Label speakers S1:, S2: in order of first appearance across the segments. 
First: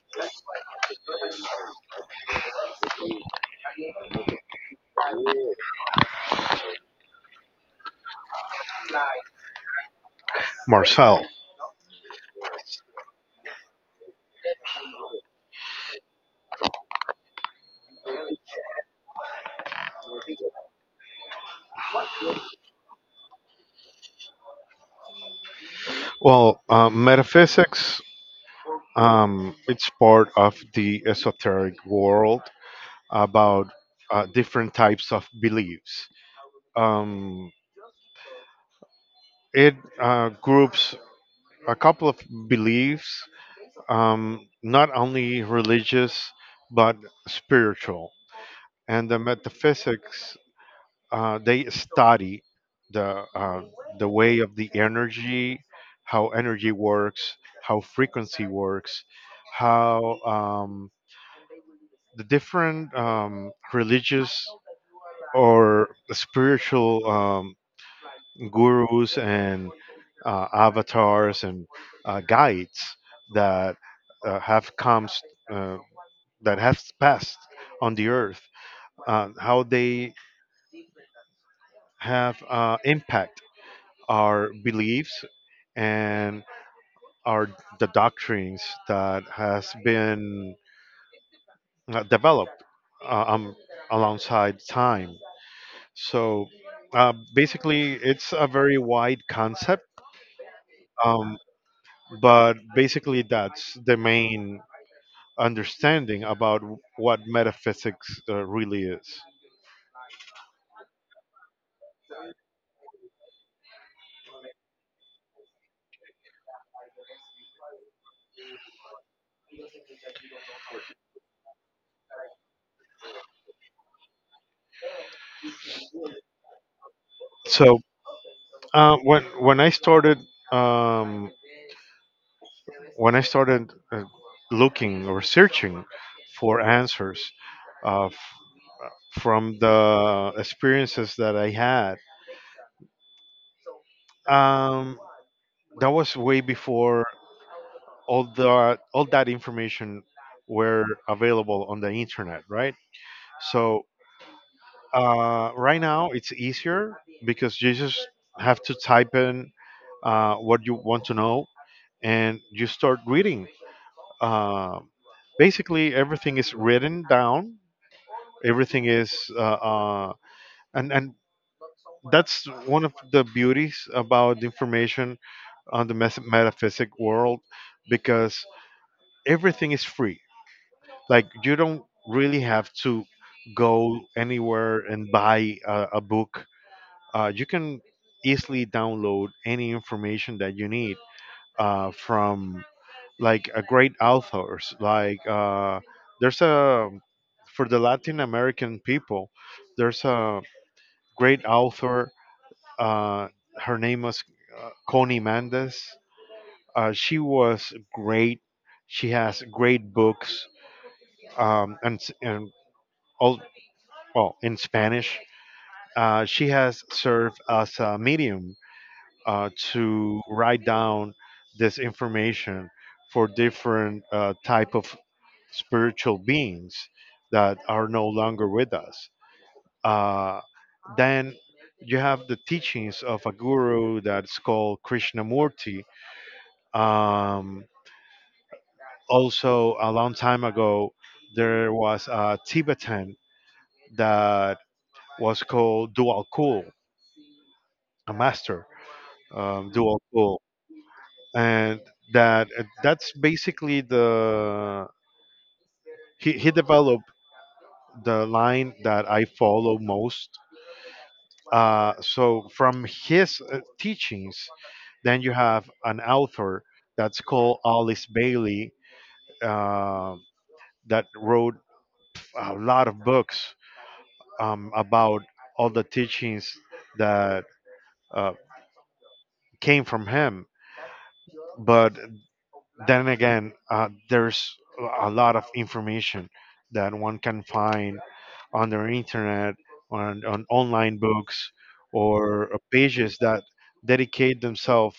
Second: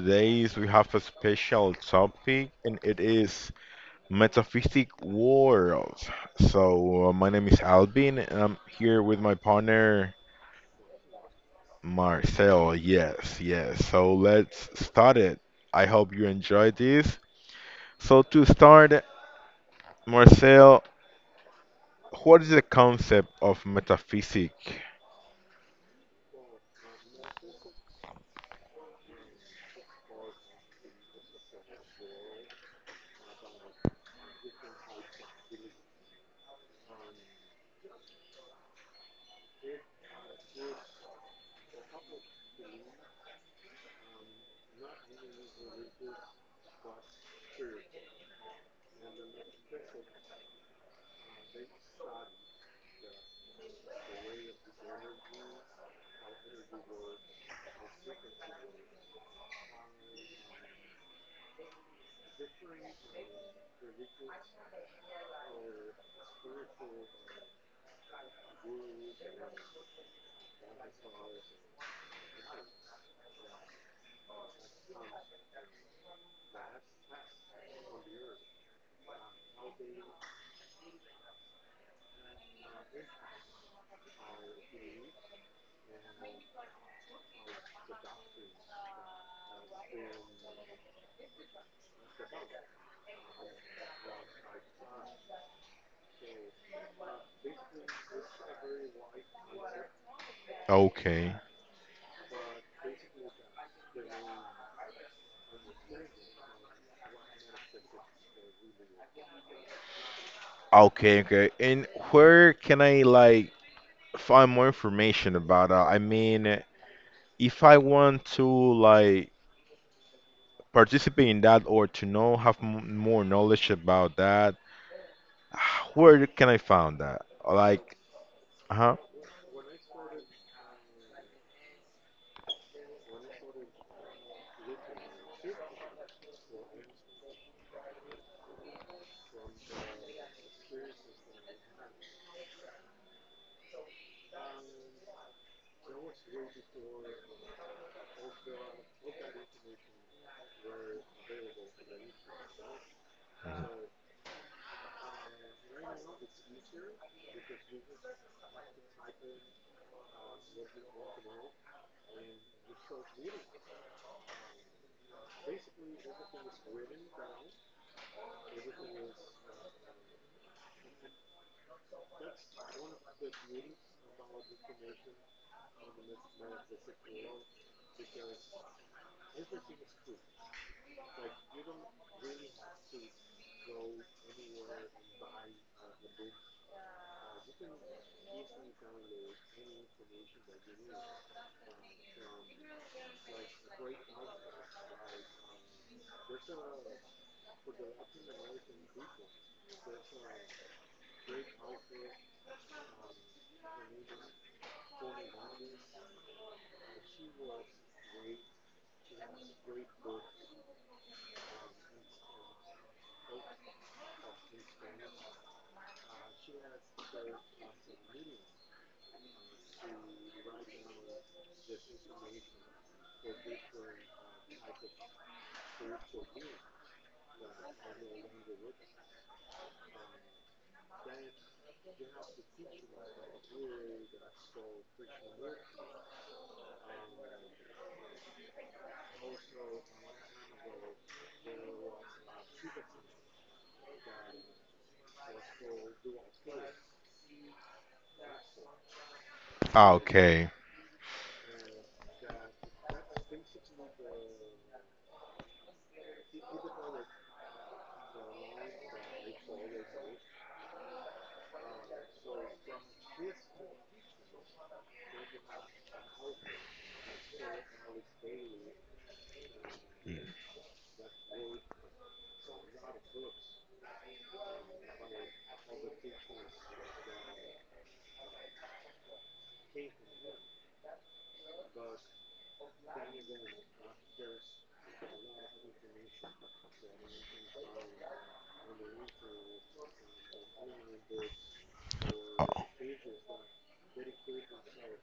S1: today. We have a special topic and it is metaphysic worlds. So, my name is Albin and I'm here with my partner
S2: Marcel.
S1: Marcel. Yes, yes. So, let's start it. I hope you enjoy this. So, to start, Marcel, what is the concept of metaphysic?
S2: Well, metaphysics, it's part of the esoteric world about different types of beliefs. Um, it groups a couple of beliefs, not only religious, but spiritual. And the metaphysics they study the uh, the way of the energy, how energy works, how frequency works, how the different religious or spiritual gurus and avatars and guides that uh, have come s- uh, that have passed on the earth, how they have impact our beliefs and our the doctrines that has been developed uh, um, alongside time. So basically, it's a very wide concept,
S1: Okay.
S2: um, but basically that's the main understanding about what metaphysics really is.
S1: Okay, okay. And where can I, like, find more information about that. I mean, if I want to, like, participate in that or to know have m more knowledge about that, where can I find that?
S2: So
S1: Like, huh?
S2: when I started um, when I started looking or searching for answers uh, f- from the experiences that I had, um, that was way before all that information were available on the internet, right? So right now it's easier because you just have to type in what you want to know and you start reading. Uh, Basically, everything is written down everything is and That's one of the beauties about the information on the metaphysic world, because everything is free. Like, you don't really have to go anywhere and buy a book. You can easily download any information that you need from like a great authors like there's a for the Latin American people, there's a great author. Uh, Her name was Connie Mendes. She was great. She has great books and s- and all well in Spanish. She has served as a medium to write down this information for different type of spiritual beings that are no longer with us. Uh, then you have the teachings of a guru that's called Krishnamurti. Um, Also, a long time ago, there was a Tibetan that was called Dual Kul, a master,
S1: Ah,
S2: Dual Cool.
S1: okay.
S2: And that that's basically the he developed the line that I follow most. So from his teachings, then you have an author that's called Alice Bailey, uh, that wrote a lot of books about all the teachings that uh, came from him. But then again, there's a lot of information that one can find on the internet, on online books,
S1: Oh,
S2: or pages that dedicate themselves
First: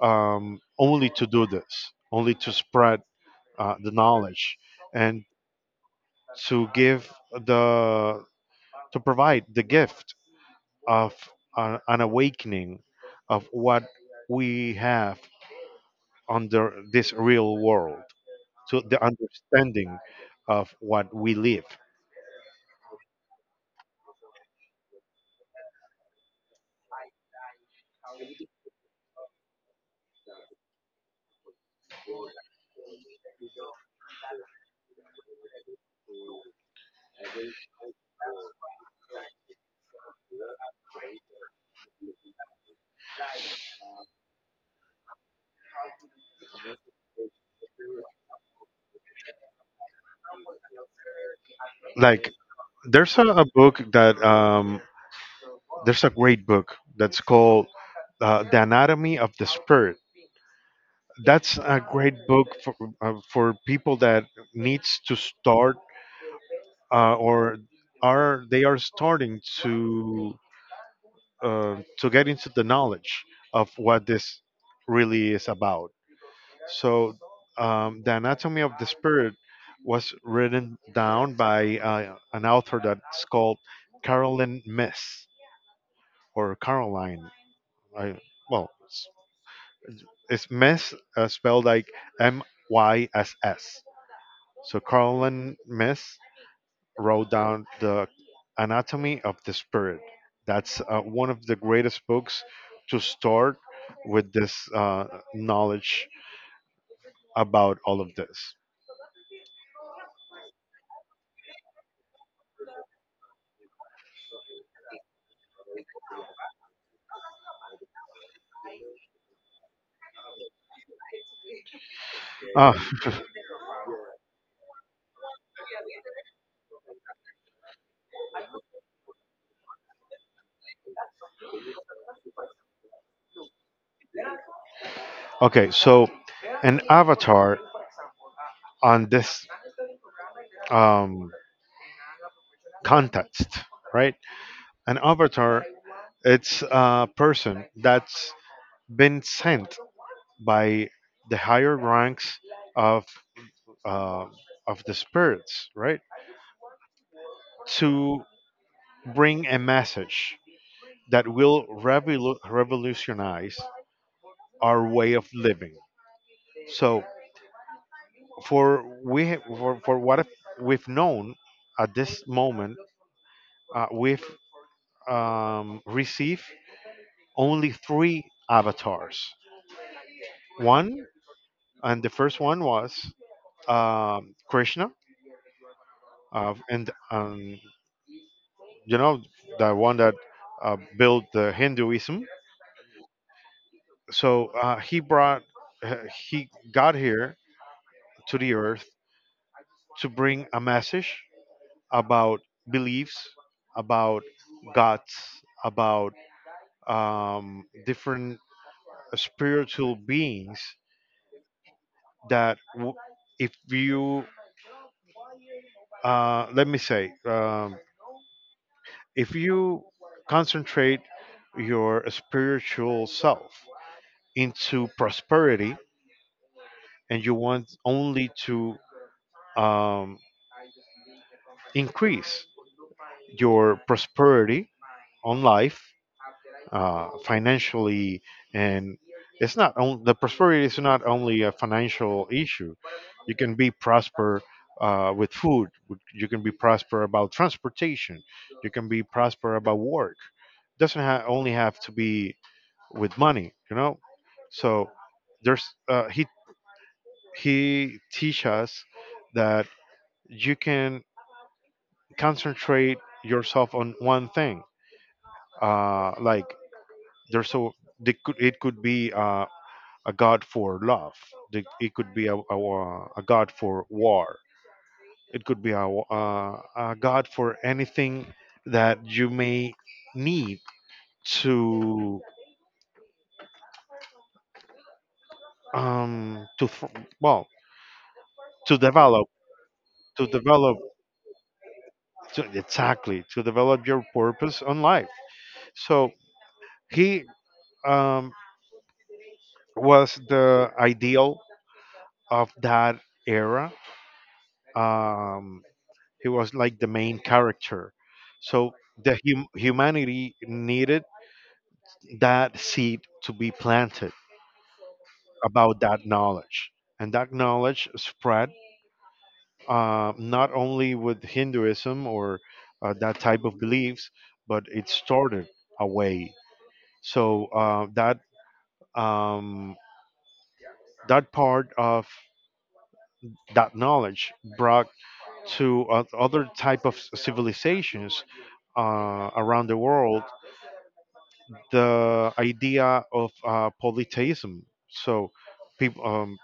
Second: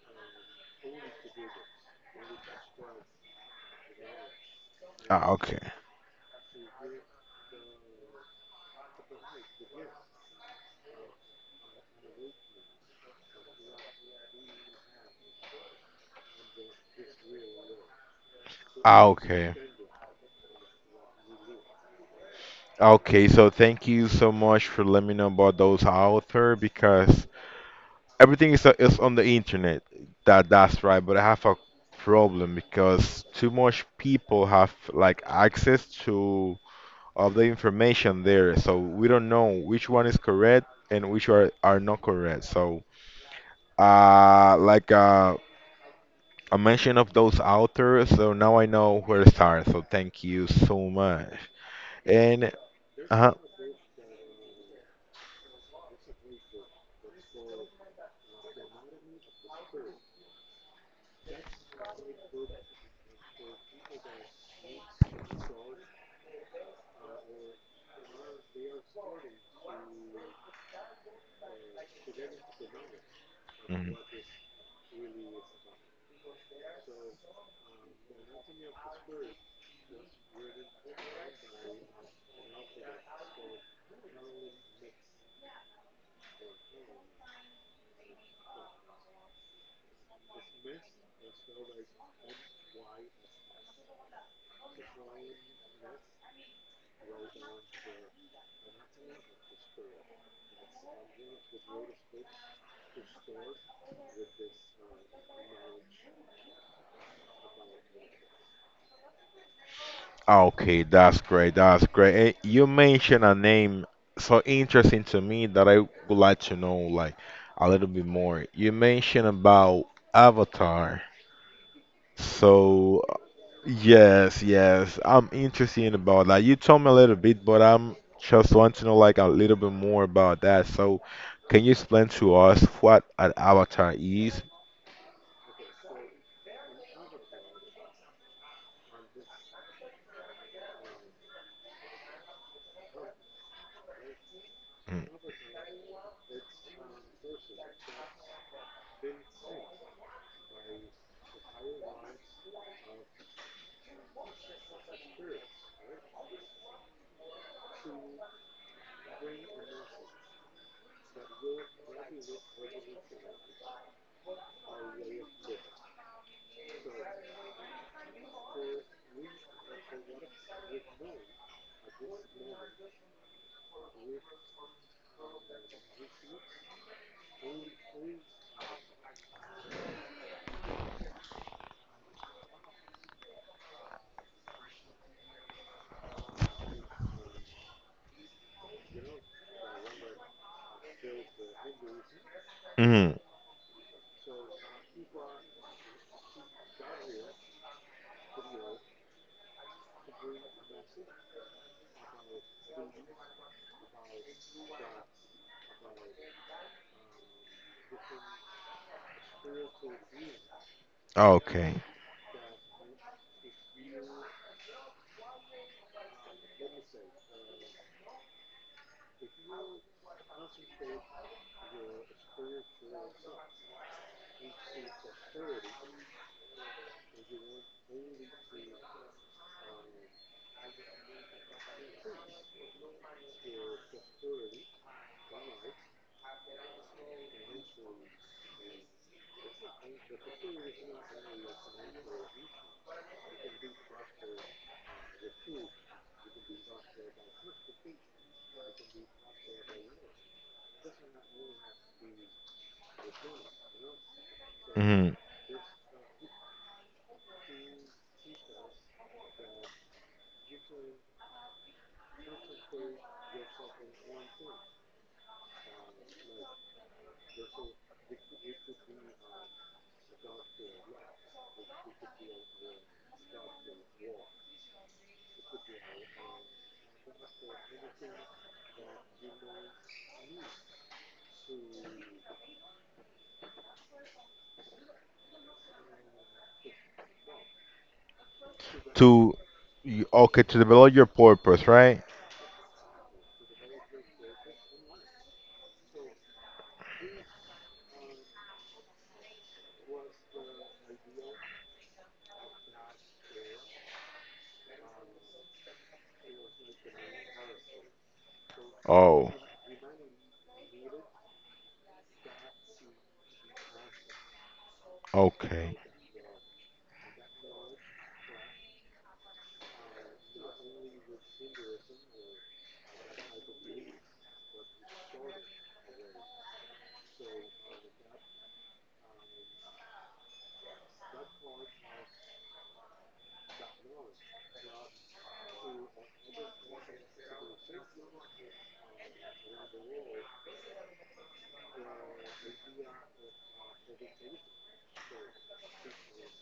S2: only to do this, only to spread the knowledge, and
S1: ah, okay.
S2: to give the to provide the gift of an awakening of what we have under this real world to the
S1: Ah, okay.
S2: understanding of what we live.
S1: Okay, so thank you so much for letting me know about those author because everything is on the internet. That's right, but I have a problem because too much people have like access to of the information there. So we don't know which one is correct and which are not correct. So, uh, like uh, a mention of those authors, so now I know where to start. So thank you so much.
S2: Like,
S1: And,
S2: there's
S1: uh,
S2: a book that there's a great book that's called The Anatomy of the Spirit. That's a great book for people that needs to start or are they are starting to get into the knowledge of
S1: mhm.
S2: what this really is about. So The Anatomy of the Spirit was written down by an author that's called Carolyn Miss, or Caroline, I, well it's Miss spelled like M Y S S. So Colin Miss wrote down The Anatomy of the Spirit. That's one of the greatest books to start with this knowledge about all of this.
S1: Okay, that's great. That's great. And you mentioned a name so interesting to me that I would like to know like a little bit more. You mentioned about Avatar.
S2: Ah,
S1: So yes, yes, I'm interested about that. You told me a little bit, but I'm just want to know like a little bit more about that. So can you explain to us what an avatar is?
S2: okay, so an avatar on this um, context, right? An avatar, it's a person that's been sent by the higher ranks of uh, of the spirits, right? To bring a message that will revolutionize our way of living. So for what we've known at this moment, we've received only three avatars. One, and the first one was Krishna, and you know, the one that built the Hinduism.
S1: Mm-hmm.
S2: So uh, he got here to the earth to bring a message about beliefs, about gods, about different spiritual beings
S1: Okay.
S2: that if you, let me say, if you concentrate your spiritual self into prosperity and you want only to um, increase your prosperity on life financially, and it's not on, the prosperity is not only a financial issue. You can be prosper with food, you can be prosper about transportation, you can be prosper about work. Doesn't only have to be with money, you know. So
S1: Hmm.
S2: there's he teach us that you can concentrate yourself on one thing, like there's so they could it could be a god for love. It could be a god for war, it could be a god for anything that you may need to um to th- well to
S1: To you, okay, to
S2: develop
S1: develop your purpose, right?
S2: to, exactly, to develop your purpose on life. So he um was the ideal of that era. um he was like the main character. So the
S1: Oh,
S2: humanity needed that seed to be planted
S1: okay.
S2: about that knowledge, and that knowledge spread not only with Hinduism or that type of beliefs, but it started away. So um, that part of that knowledge brought to other type of civilizations around the world the idea of polytheism. So, people,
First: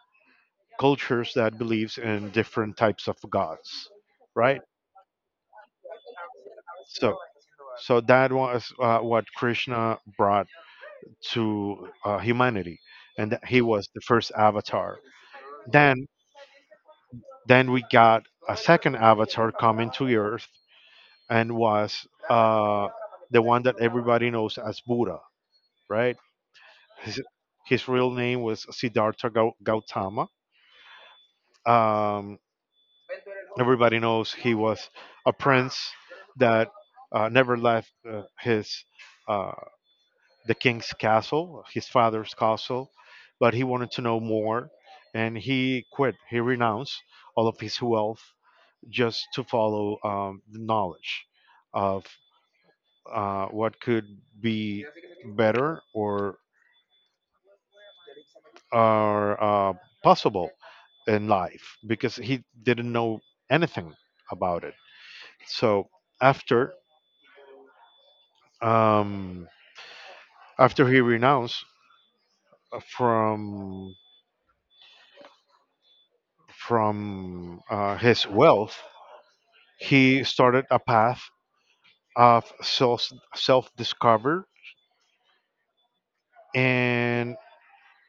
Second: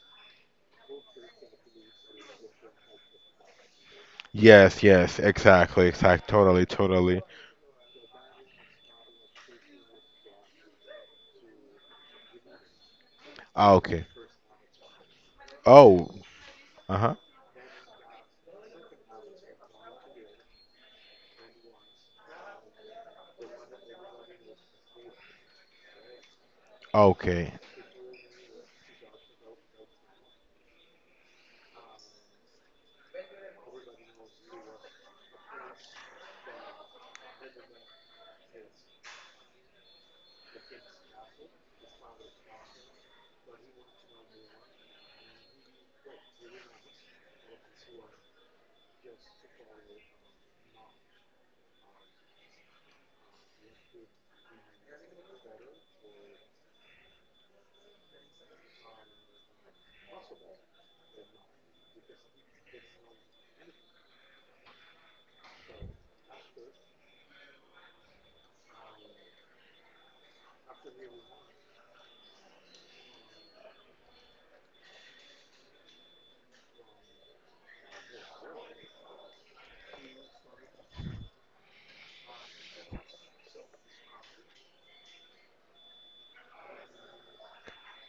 S2: cultures that believes in different types of gods, right?
S1: Yes, yes, exactly, exactly, totally,
S2: So,
S1: totally.
S2: so that was what Krishna brought to humanity, and that he
S1: Ah,
S2: was the
S1: okay.
S2: first avatar. Then,
S1: Oh, uh-huh.
S2: then we got a second avatar coming to Earth, and was the one that everybody knows as Buddha, right? His,
S1: Okay.
S2: his real name was Siddhartha Gautama. Um, Everybody knows he was a prince that never left his uh, the king's castle, his father's castle, but he wanted to know more, and he quit. He renounced all of his wealth just to follow the knowledge of what could be better or or uh, possible in life, because he didn't know anything about it. So after um, after he renounced uh, from from his wealth, he started a path of self discover, and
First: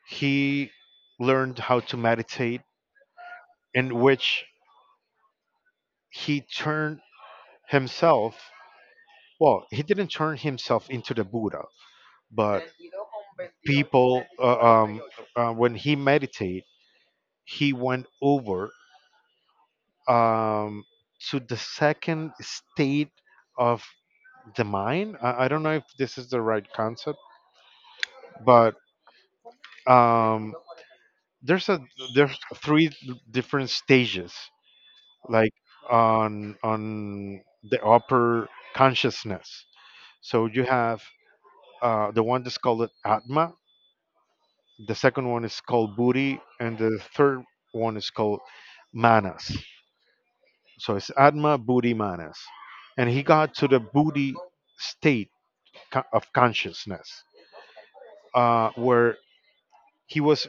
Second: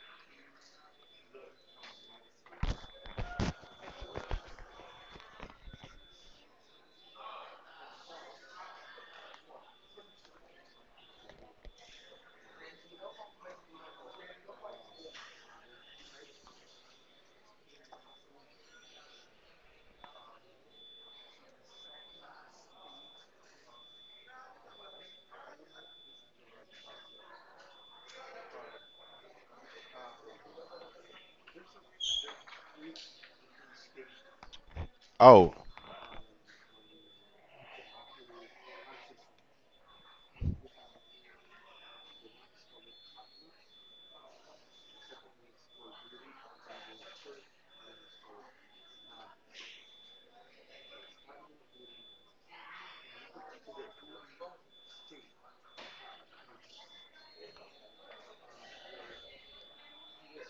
S2: he learned how to meditate, in which he turned himself. Well, he didn't turn himself into the Buddha, but people when he meditate, he went over um, to the second state of the mind. I don't know if this is the right concept, but um, there's a there's three different stages, like
S1: Oh.
S2: on the upper consciousness. So you have the one that's called Atma, the second one is called Buddhi, and the third one is called Manas. So it's Atma, Buddhi, Manas, and he got to the Buddhi state of consciousness, where he was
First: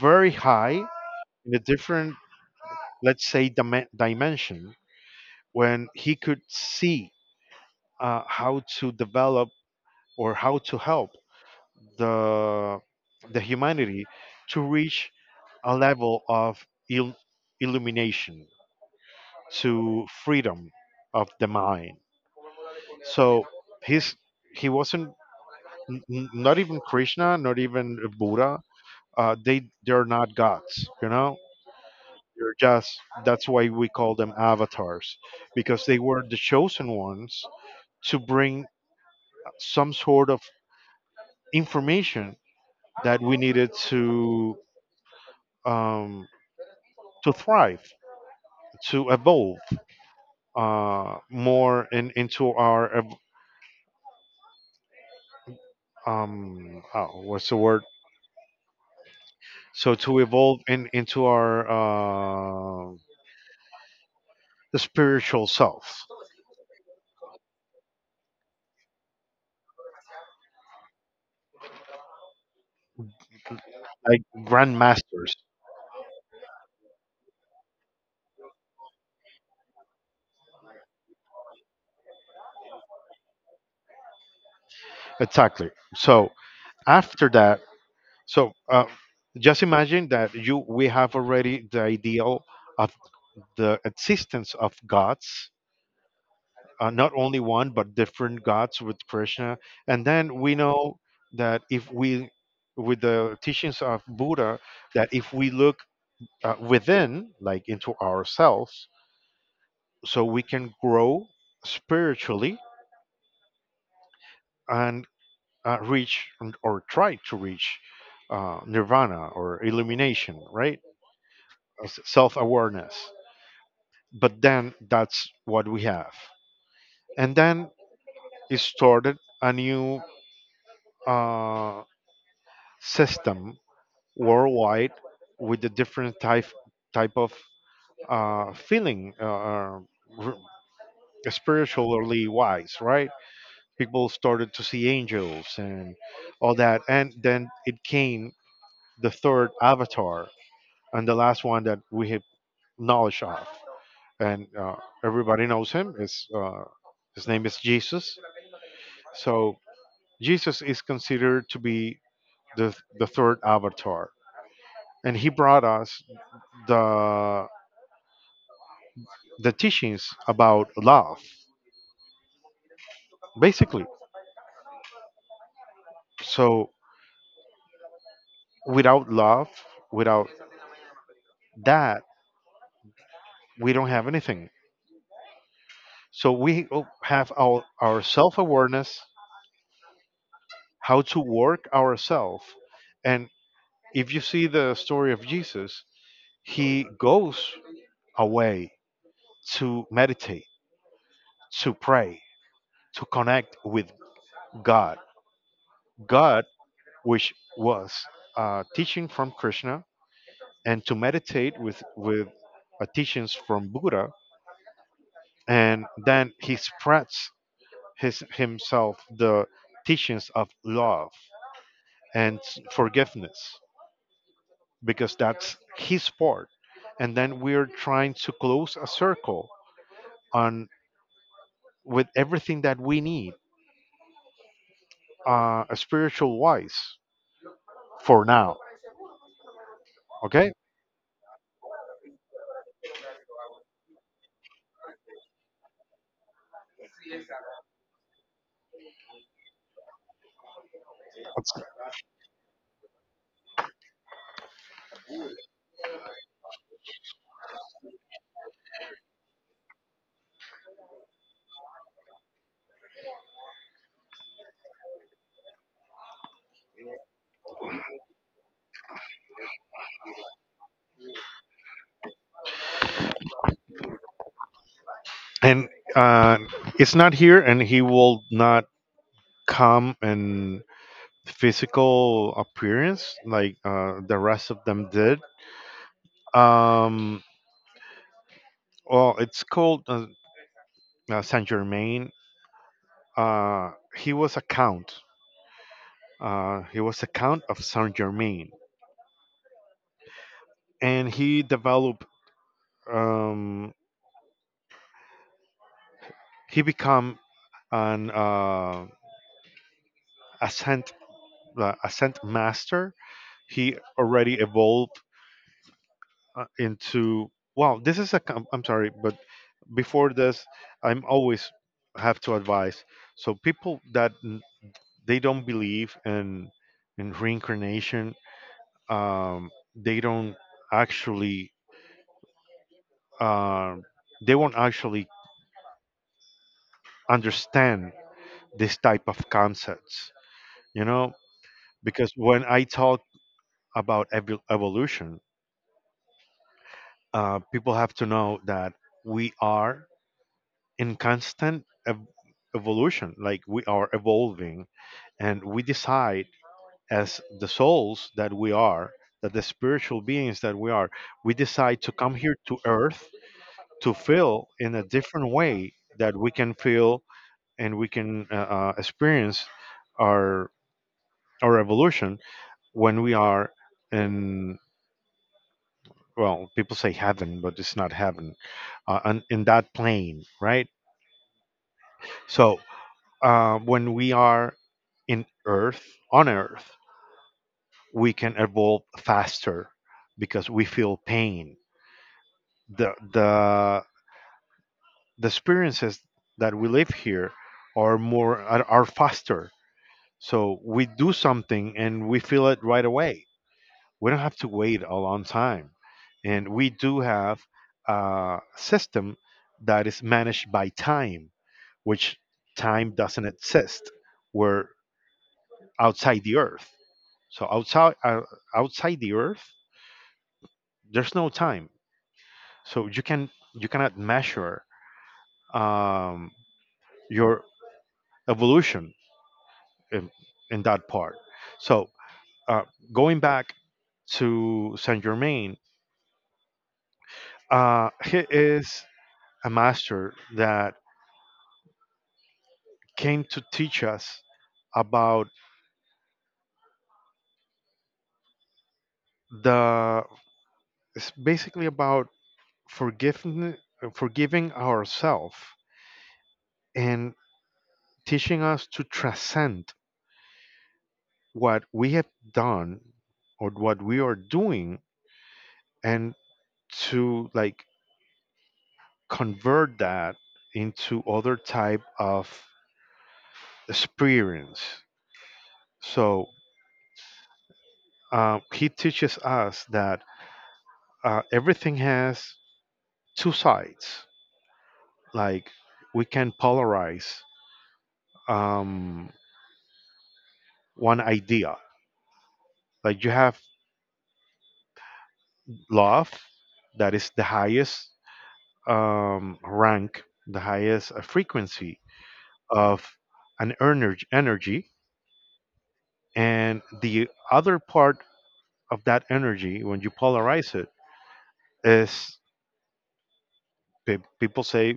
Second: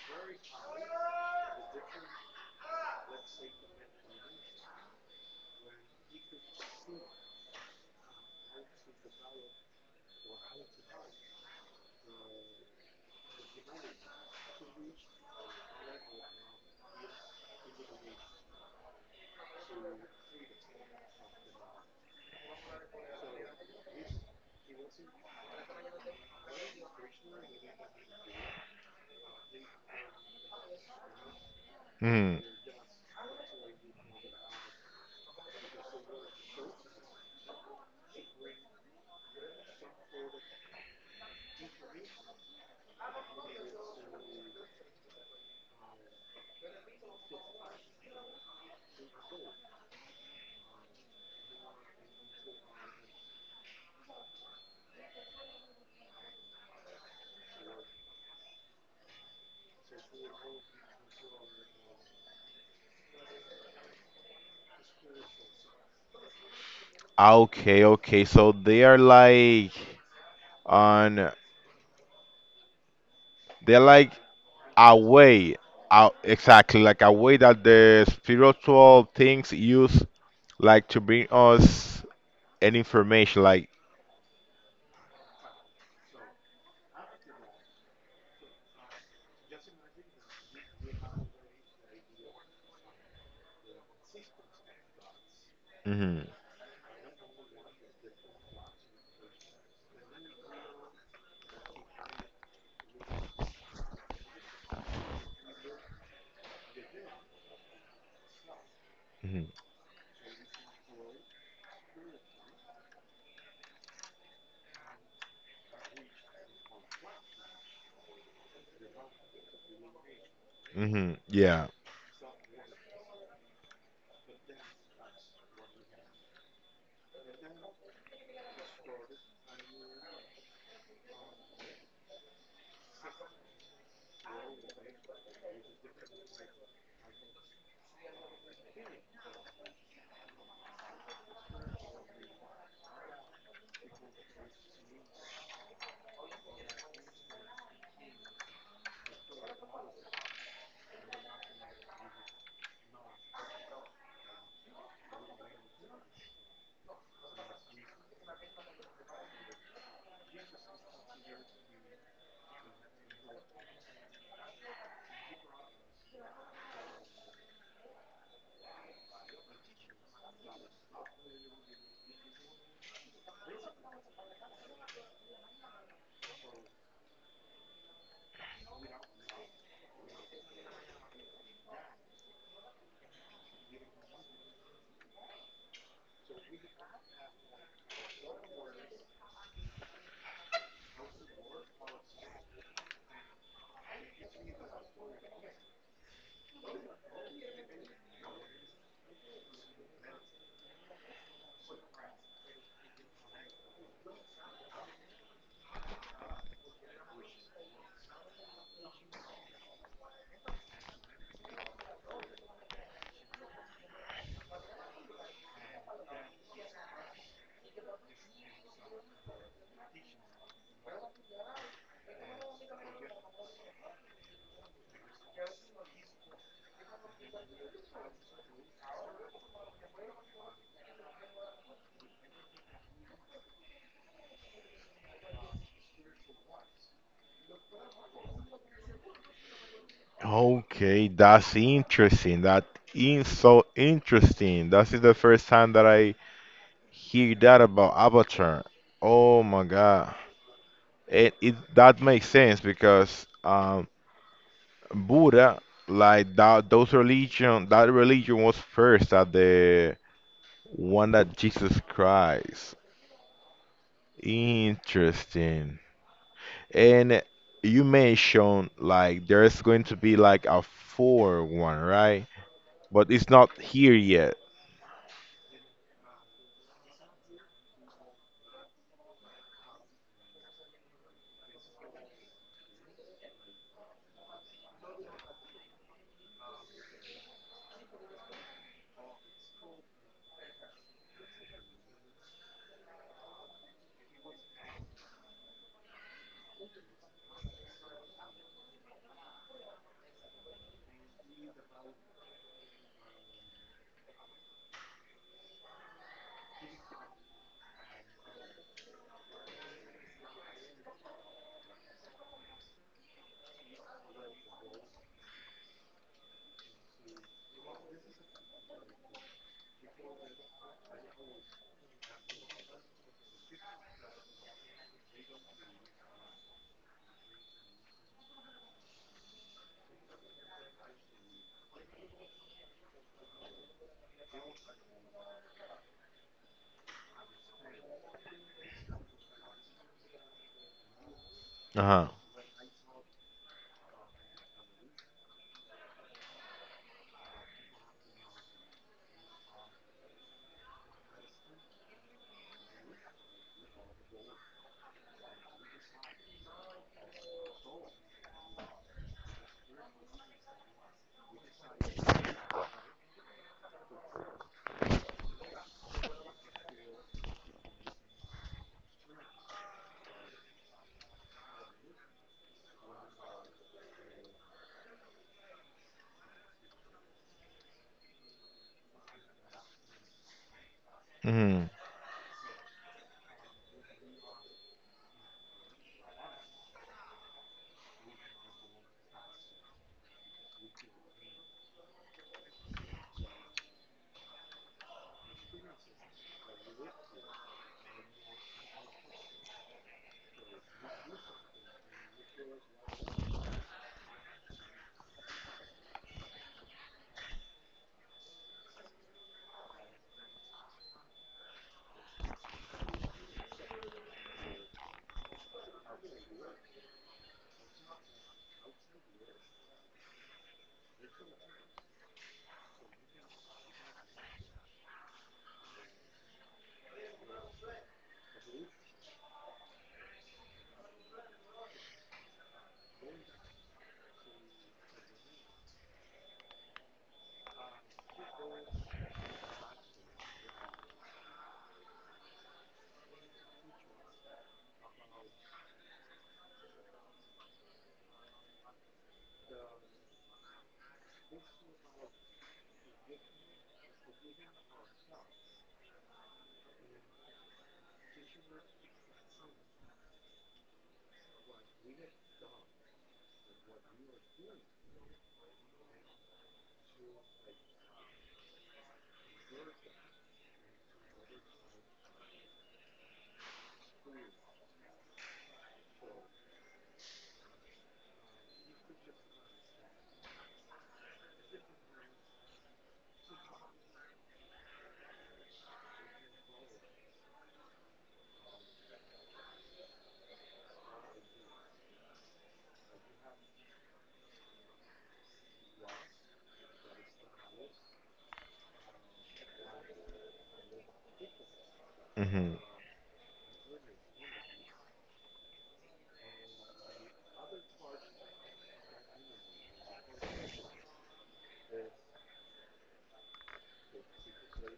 S2: very high in a different, let's say, dimension, when he could see how to develop or how to help the the humanity to reach a level of il- illumination, to freedom of the mind. So his he wasn't not even Krishna, not even Buddha. They they're not gods, you know.
S1: Hmm.
S2: They're just that's why we call them avatars, because they were the chosen ones to bring some sort of information that we needed um, to thrive, to evolve more in, into our oh, what's the word? So to evolve in, into our the spiritual self,
S1: Ah, okay, okay. So they are like on they're like
S2: like
S1: a
S2: grandmasters,
S1: way. Out exactly like a way that the spiritual things use like to bring us an information like
S2: exactly. So after that. So just imagine that you we have already the ideal of the existence of gods,
S1: mm-hmm,
S2: not only one but different gods with Krishna, and then we know that if we with the teachings of Buddha that if we look within, like into ourselves,
S1: mm-hmm,
S2: so we can grow spiritually and reach and- or try to reach nirvana or illumination, right?
S1: mm-hmm, yeah.
S2: Self awareness. But then that's what we have, and then it started a new uh, system worldwide with a different type of uh, feeling uh, uh, r- spiritually wise, right? People started to see angels and all that, and then it came the third avatar and the last one that we have knowledge of, and everybody knows him, is his name is Jesus. So Jesus is considered to be the third avatar, and he brought us the, the teachings about love, basically. So, without love, without that, we don't have anything. So, we have our self awareness, how to work ourselves. And if you see the story of Jesus, he goes away to meditate, to pray, to connect with God. God, which was teaching from Krishna, and to meditate with teachings from Buddha, and then he spreads his himself the teachings of love and forgiveness, because that's his part, and then we're trying to close a circle on with everything that we need spiritual wise for now. Okay,
S1: Okay, that's interesting. That is so interesting. That is the first time that I hear that about Avatar. Oh my God. It that makes sense because Buddha, like that, those religion, that religion was first at the one that Jesus Christ. Interesting. And you mentioned like there's going to be like a four one, right? But it's not here yet.
S2: and uh, it's not here, and he will not calm and physical appearance like the rest of them did. Um, well, it's called Saint Germain. He was a count. He was a count of Saint Germain, and he developed. Um, he became an ascent ascent master. He already evolved into. Well, this is a. I'm sorry, but before this I'm always have to advise so people that they don't believe in reincarnation. um, they don't actually, um they won't actually understand this type of concepts you know
S1: Uh-huh.
S2: because when I talk about evolution, people have to know that we are in constant evolution. Like we are evolving, and we decide, as the souls that we are, that the spiritual beings that we are, we decide to come here to earth to feel in a different way that we can feel, and we can experience our our evolution when we are in, well people say heaven but it's not heaven, in that plane, right?
S1: Mm-hmm.
S2: So when we are in earth, on earth, we can evolve faster because we feel pain. The the experiences that we live here are more, are faster. So we do something and we feel it right away. We don't have to wait a long time. And we do have a system that is managed by time, which time doesn't exist. We're outside the earth. So outside outside the earth there's no time. So you can, you cannot measure um, your evolution in, in that part. So uh, going back to Saint Germain, he is a master that came to teach us about the, it's basically about forgiving, forgiving ourselves, and teaching us to transcend what we have done or what we are doing, and to, like, convert that into other type of experience. So he teaches us that everything has two sides. Like we can polarize um, one idea. Like you have love, that is the highest rank, the highest frequency
S1: Mm-hmm.
S2: of an energy, energy, and the other part of that energy, when you polarize it, is, people say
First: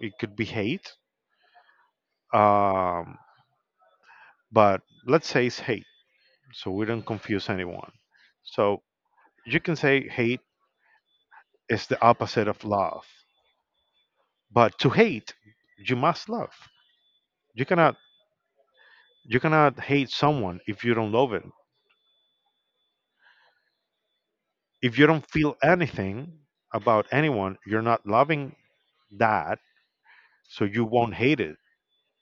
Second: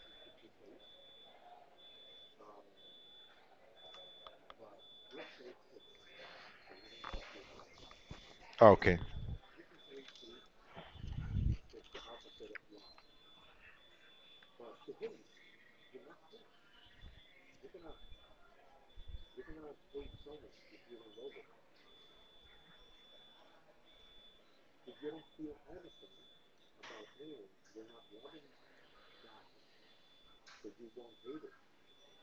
S2: it could be hate. Um, but let's say it's hate so we don't confuse anyone. So
S1: Okay.
S2: you can say hate is the opposite of love, but to hate you must love. You cannot, you cannot hate someone if you don't love it. If you don't feel anything about anyone, you're not loving that, so you won't hate it.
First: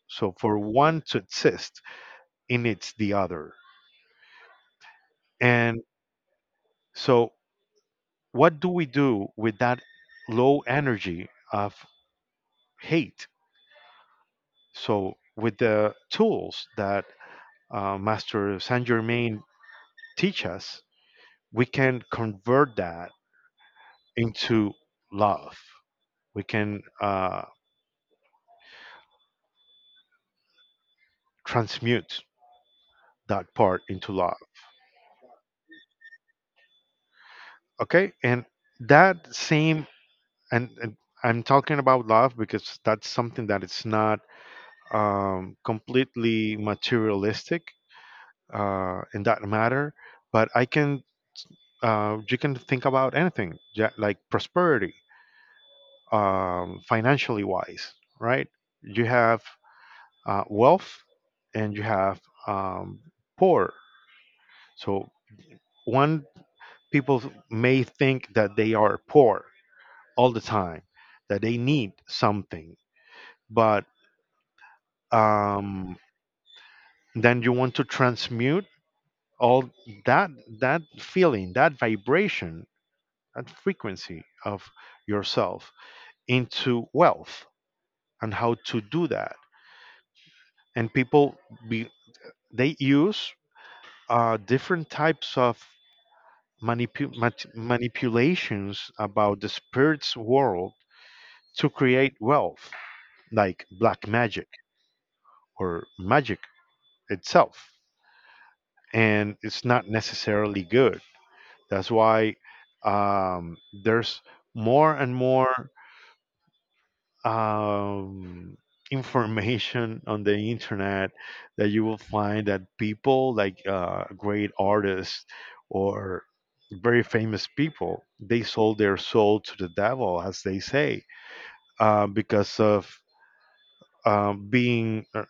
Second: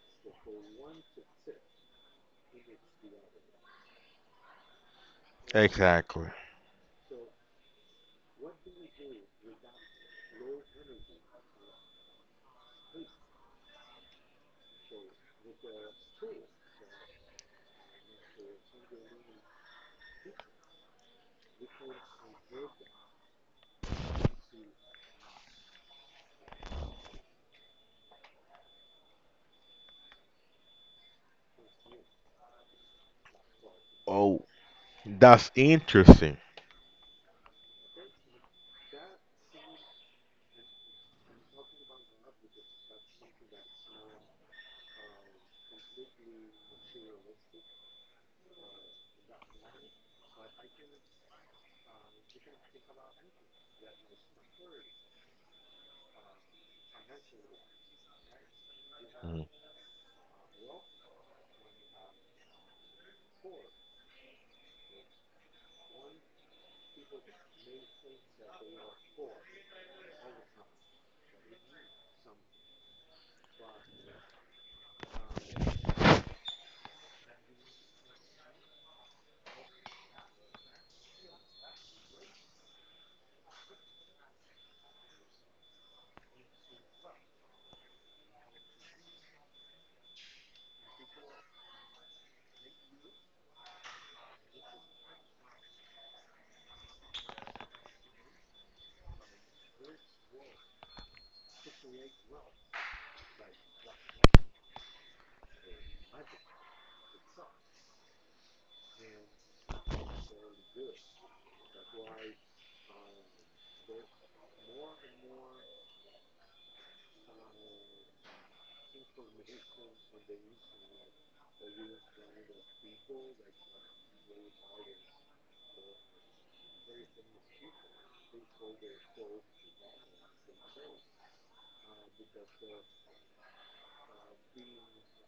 S2: So for one to exist, it needs the other. And
S1: Exactly.
S2: so, what do we do with that low energy of hate? So with the tools that Master Saint Germain teach us, we can convert that into love. We can transmute that part into love.
S1: Oh, that's interesting.
S2: Okay, and that same, and I'm talking about love because that's something that it's not completely materialistic in that matter, but I can, you can think about anything, like prosperity, financially wise, right? You have
S1: Mhm.
S2: wealth, and you have um, poor. So one, people may think that they are poor all the time, that they need something, but um, then you want to transmute all that, that feeling, that vibration, that frequency of yourself into wealth, and how to do that. And people be, they use different types of manipulations about the spirits world to create wealth, like black magic or magic itself. And it's not necessarily good. That's why um, there's more and more um, information on the internet, that you will find that people like great artists or very famous people, they sold their soul to the devil, as they say, because of being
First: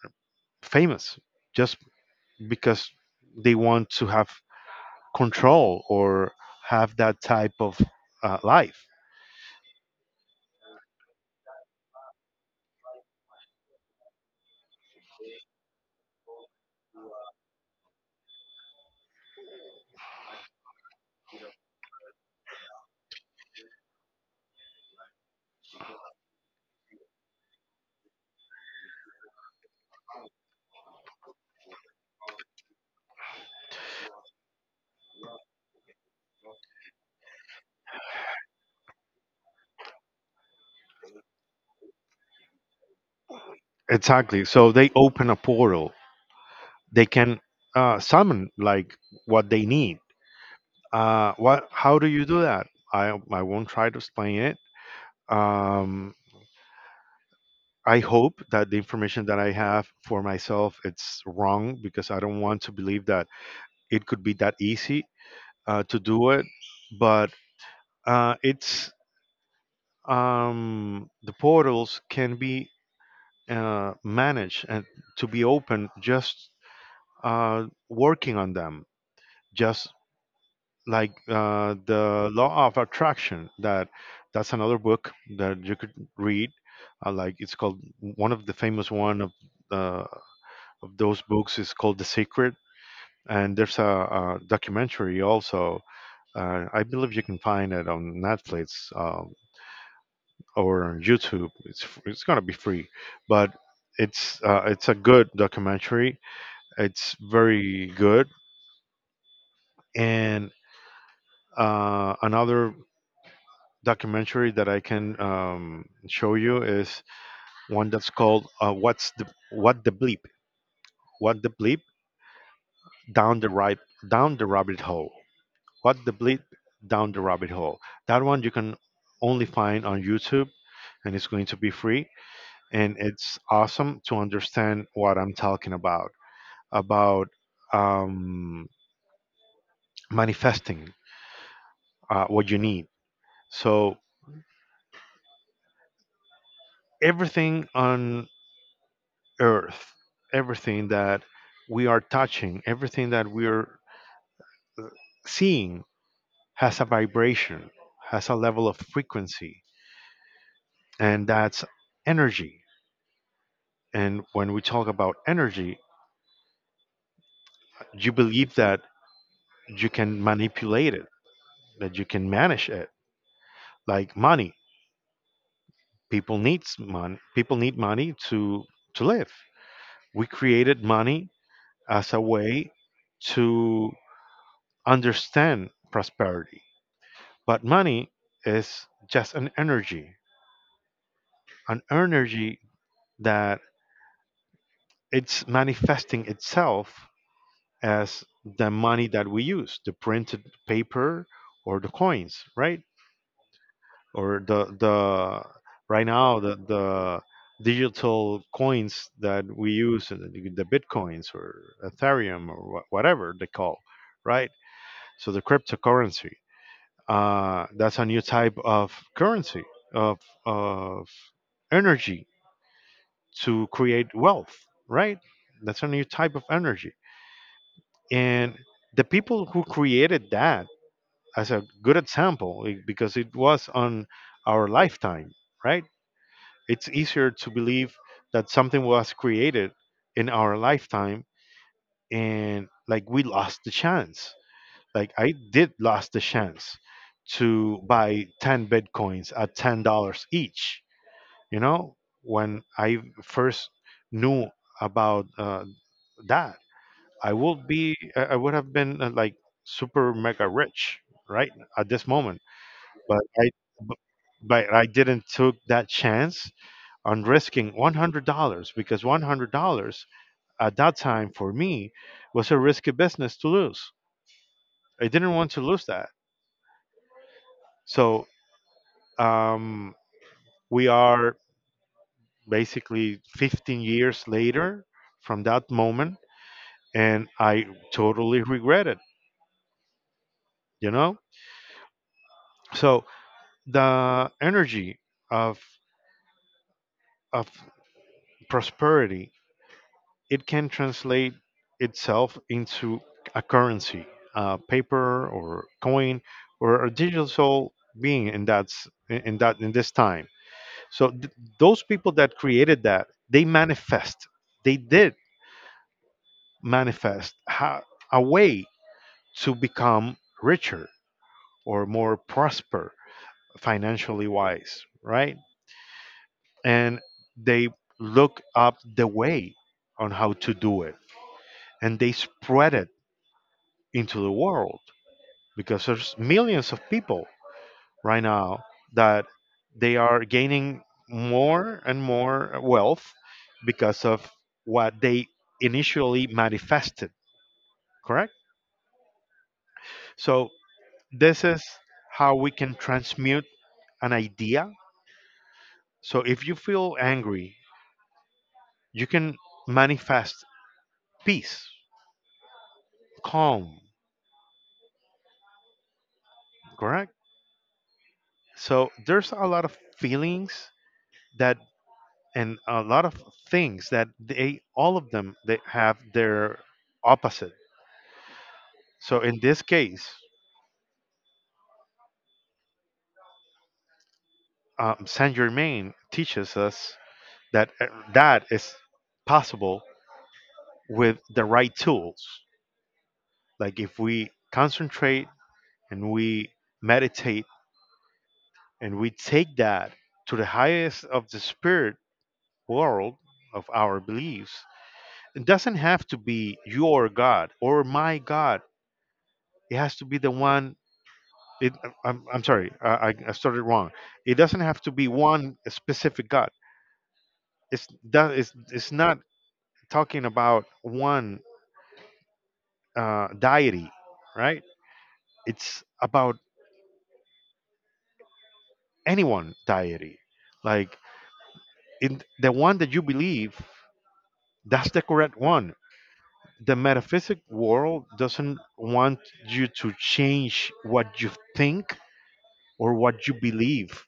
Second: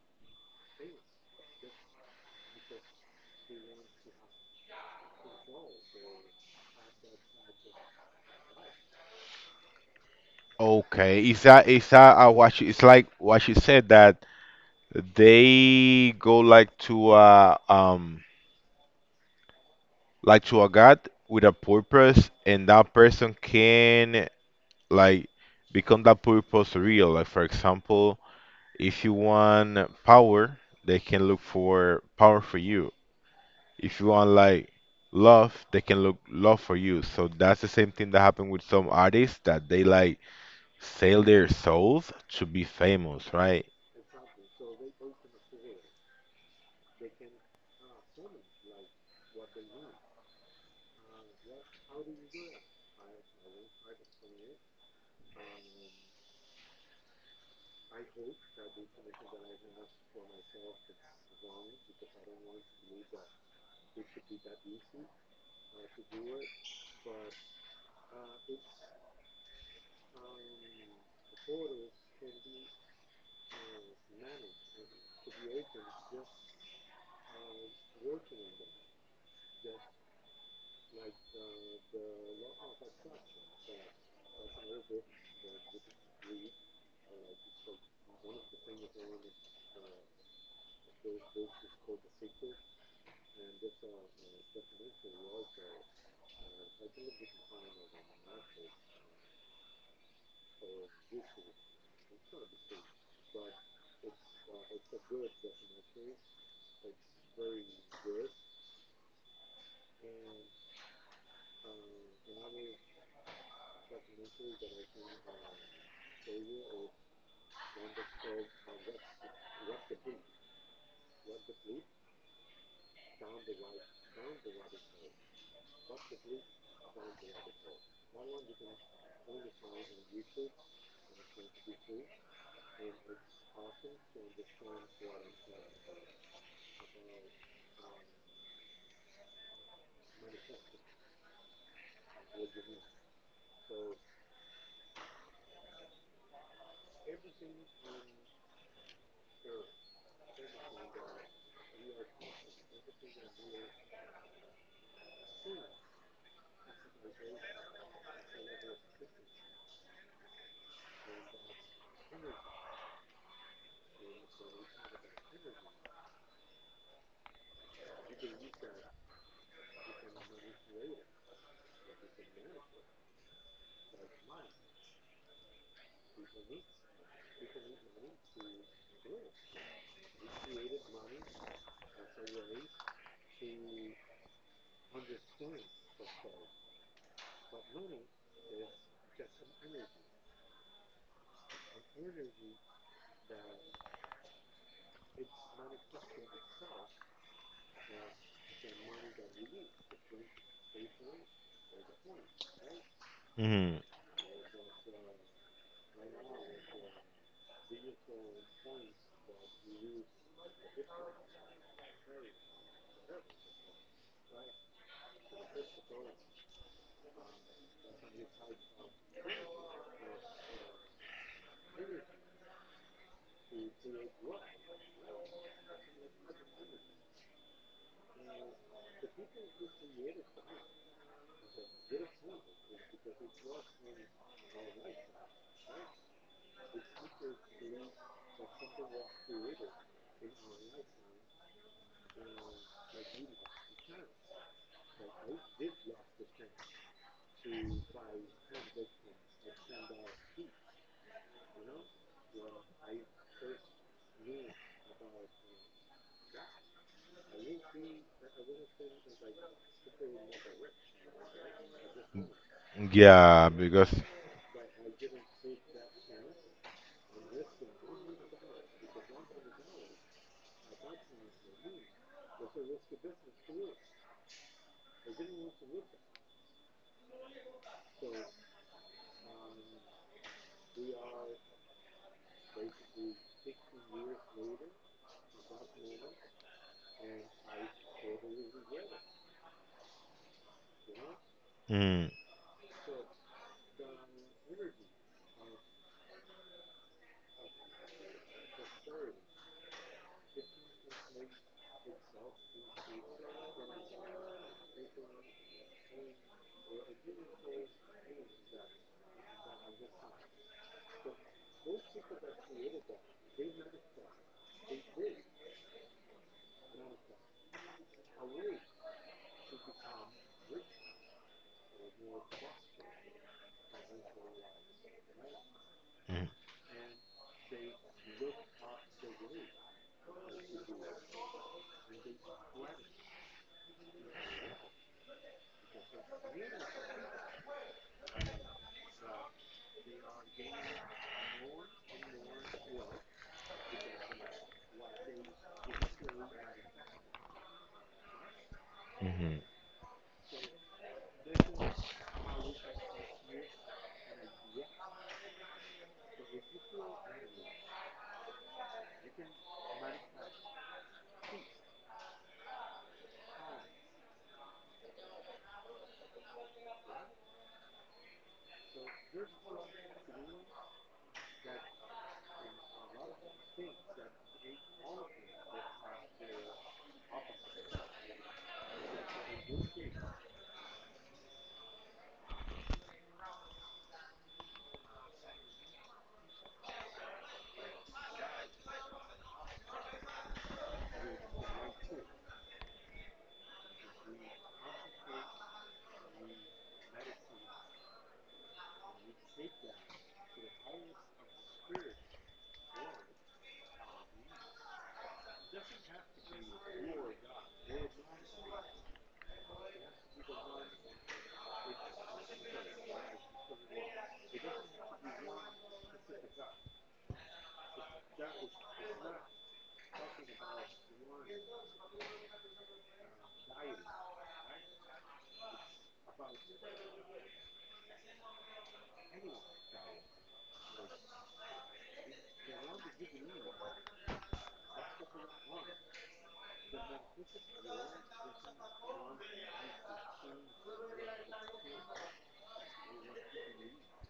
S2: famous, just because they want to have control, or have that type of life.
S1: Okay, is that what she, it's like what she said that they go like to a god with a purpose, and that person can like become that purpose real. Like for example, if you want power, they can look for power for you. If you want like love, they can look love for you. So that's the same thing that happened with some artists that they like sell their souls to be famous, right?
S2: Exactly, so they open a portal. They can summon, like, what they need. What? How do you do that? I won't try to explain it. Um, I hope that the information that I have for myself it's wrong, because I don't want to believe that it could be that easy to do it. But it's the portals can be managed, and to be open just working on them, just like the law of attraction. That's another book that you could read. Like it's called, one of the famous, one uh, of those books is called The Secret. And there's a documentary also. I believe you can find it on Netflix, or on YouTube. It's gonna be free. But it's a good documentary. It's very good. And another documentary that I can show you is one that's called, "What's the, What the Bleep? What the Bleep Down the Right, Down the Rabbit Hole? What the Bleep Down the Rabbit Hole?" That one you can only find on YouTube, and it's going to be free. And it's awesome to understand what I'm talking about um, manifesting what you need. So everything on earth, everything that we are touching, everything that we are seeing has a vibration, has a level of frequency, and that's energy. And when we talk about energy, you believe that you can manipulate it, that you can manage it, like money. People needs money. People need money to live. We created money as a way to understand prosperity. But money is just an energy that it's manifesting itself as the money that we use, the printed paper or the coins, right?
S1: Hmm.
S2: Or the, right now, the digital coins that we use, the bitcoins or Ethereum, or whatever they call, right? So the cryptocurrency, that's a new type of currency of of energy to create wealth, right? That's a new type of energy. And the people who created that, as a good example, because it was on our lifetime, right? It's easier to believe that something was created in our lifetime, and like we lost the chance. Like I did lost the chance to buy 10 bitcoins at $10 each, you know, when I first knew about that, I would be, I would have been like super mega rich, right, at this moment. But
S1: Yeah,
S2: I,
S1: because.
S2: b- but I didn't took that chance on risking $100, because $100 at that time for me was a risky business to lose. I didn't want to lose that. So um, we are basically 15 years later from that moment, and I totally regret it. You know,
S1: Mm-hmm.
S2: so the energy of of prosperity, it can translate itself into a currency, paper or coin, or a digital being in, that's in that, in this time. So those people that created that, they manifest. They did manifest a way to become richer, or more prosper financially wise, right?
S1: Mm-hmm,
S2: And they look up the way on how to do it, and they spread it into the world, because there's millions of people right now that they are gaining more and more wealth because of what they initially manifested, correct?
S1: mm-hmm.
S2: So this is how we can transmute an idea. So if you feel angry, you can manifest peace, calm, correct? So there's a lot of feelings that, and a lot of things that, they all of them they have their opposite. So in this case, Saint Germain teaches us that that is possible, with the right tools. Like if we concentrate, and we meditate, and we take that to the highest of the spirit world, of our beliefs. It doesn't have to be your god or my god. It has to be the one. It, I'm sorry, I started wrong. It doesn't have to be one specific god. It's that it's not talking about one deity, right? It's about anyone deity. Like in the one that you believe, that's the correct one. The metaphysic world doesn't want you to change what you think or what you believe.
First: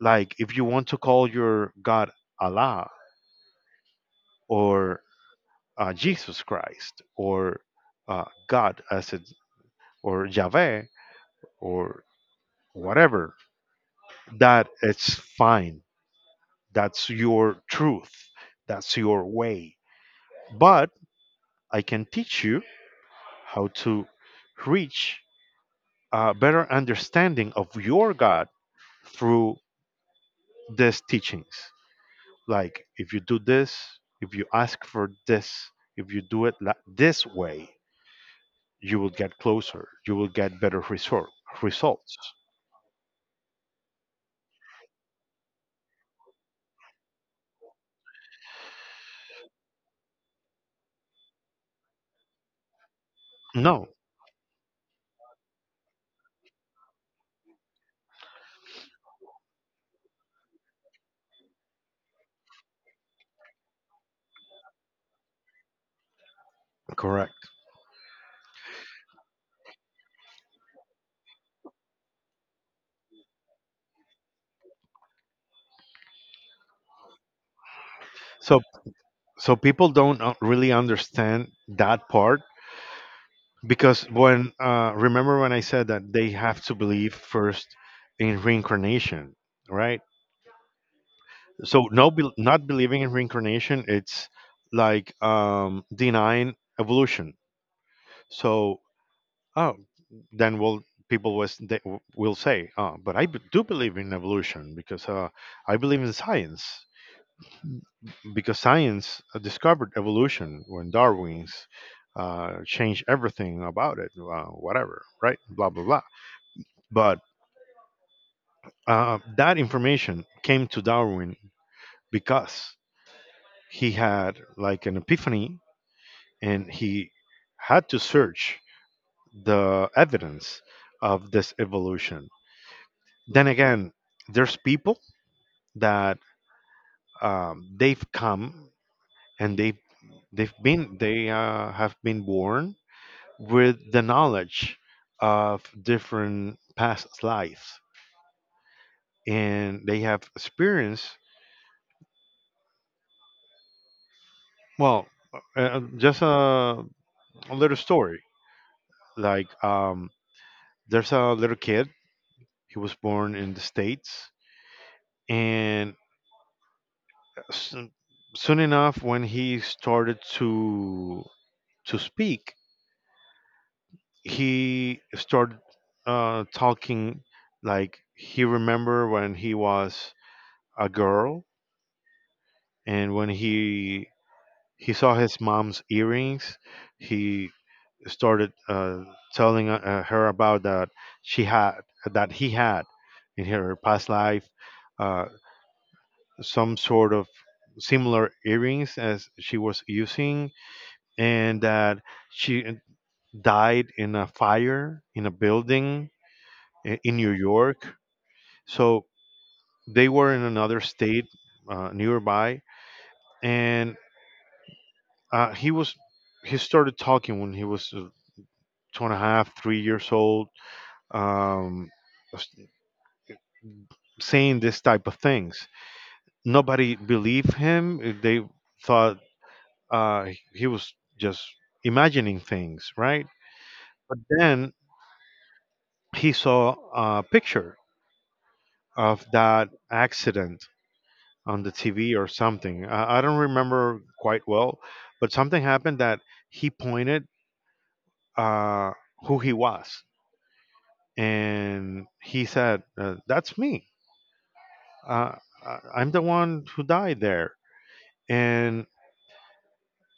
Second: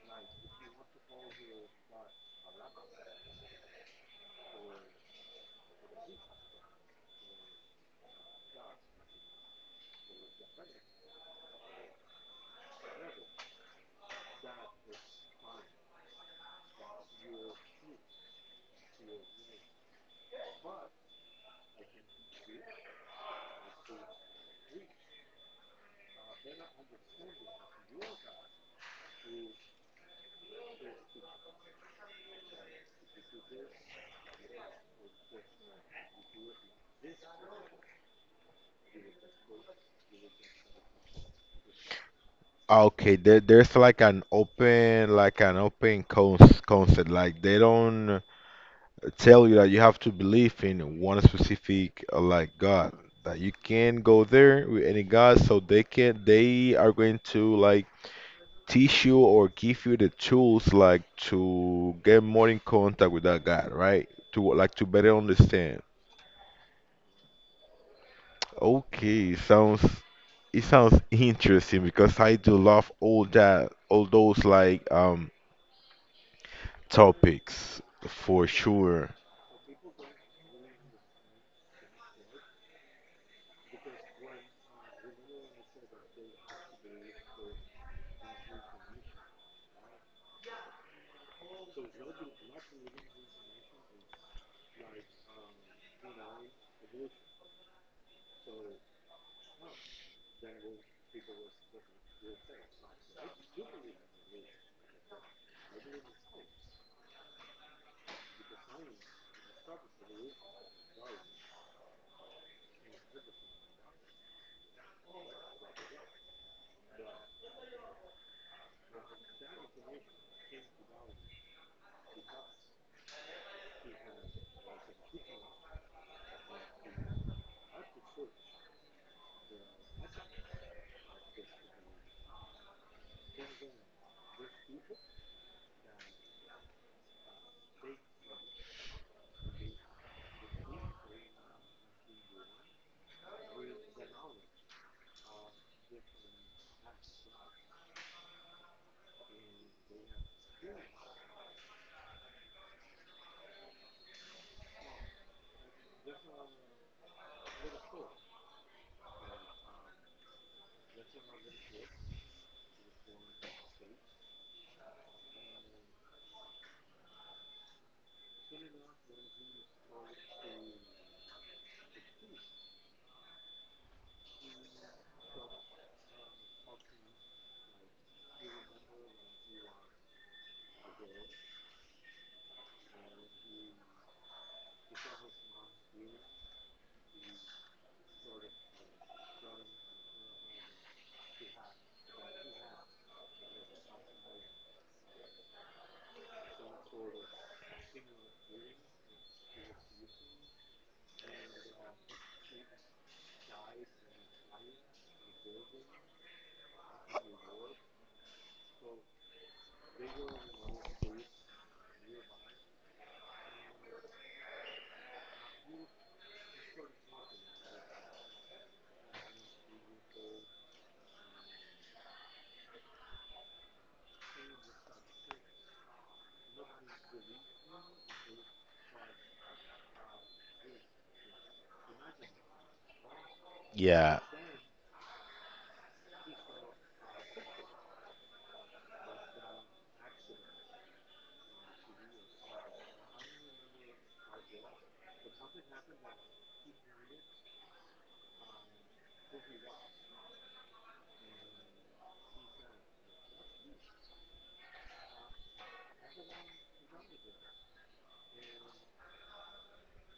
S2: Like if you want to call your god Allah, or Jesus Christ, or God as it, or Yahweh, or whatever, that it's fine. That's your truth. That's your way. But I can teach you how to reach a better understanding of your God through these teachings. Like if you do this, if you ask for this, if you do it this way, you will get closer. You will get better result, results.
S1: Ah, okay, there, there's like an open cons concept. Like they don't tell you that you have to believe in one specific, like God. That you
S2: No,
S1: can go there with any God, so they can, they are going to like teach you or give you the tools, like to get more in contact with that God, right? To like to better understand.
S2: correct.
S1: Okay, sounds it sounds interesting because I do love all that, all those like topics for
S2: So,
S1: sure.
S2: so people don't really understand that part, because when, remember when I said that they have to believe first in reincarnation, right? So, no, bel not believing in reincarnation, it's like denying evolution. So, oh, then will people was, they will say, oh, but I do believe in evolution, because I believe in science. Because science discovered evolution when Darwin's changed everything about it, whatever, right? Blah, blah, blah. But that information came to Darwin because he had like an epiphany and he had to search the evidence of this evolution. Then again, there's people that they've come and they've been they have been born with the knowledge of different past lives and they have experience well, uh, uh, just a, a little story like there's a little kid. He was born in the states and soon, soon enough when he started to speak he started talking like he remember when he was a girl and when he saw his mom's earrings. He started telling her about that she had, that he had in her past life uh, some sort of similar earrings as she was using, and that she died in a fire in a building in New York. So they were in another state nearby, and uh, he was he started talking when he was two and a half, three years old, um, s- saying this type of things. Nobody believed him. They thought uh, he was just imagining things, right? But
S1: Yeah.
S2: then he saw a picture of that accident on the TV or something. I don't remember quite well, but something happened that he pointed uh, who he was. And he said, that's me. Uh, I- I'm the one who died there. And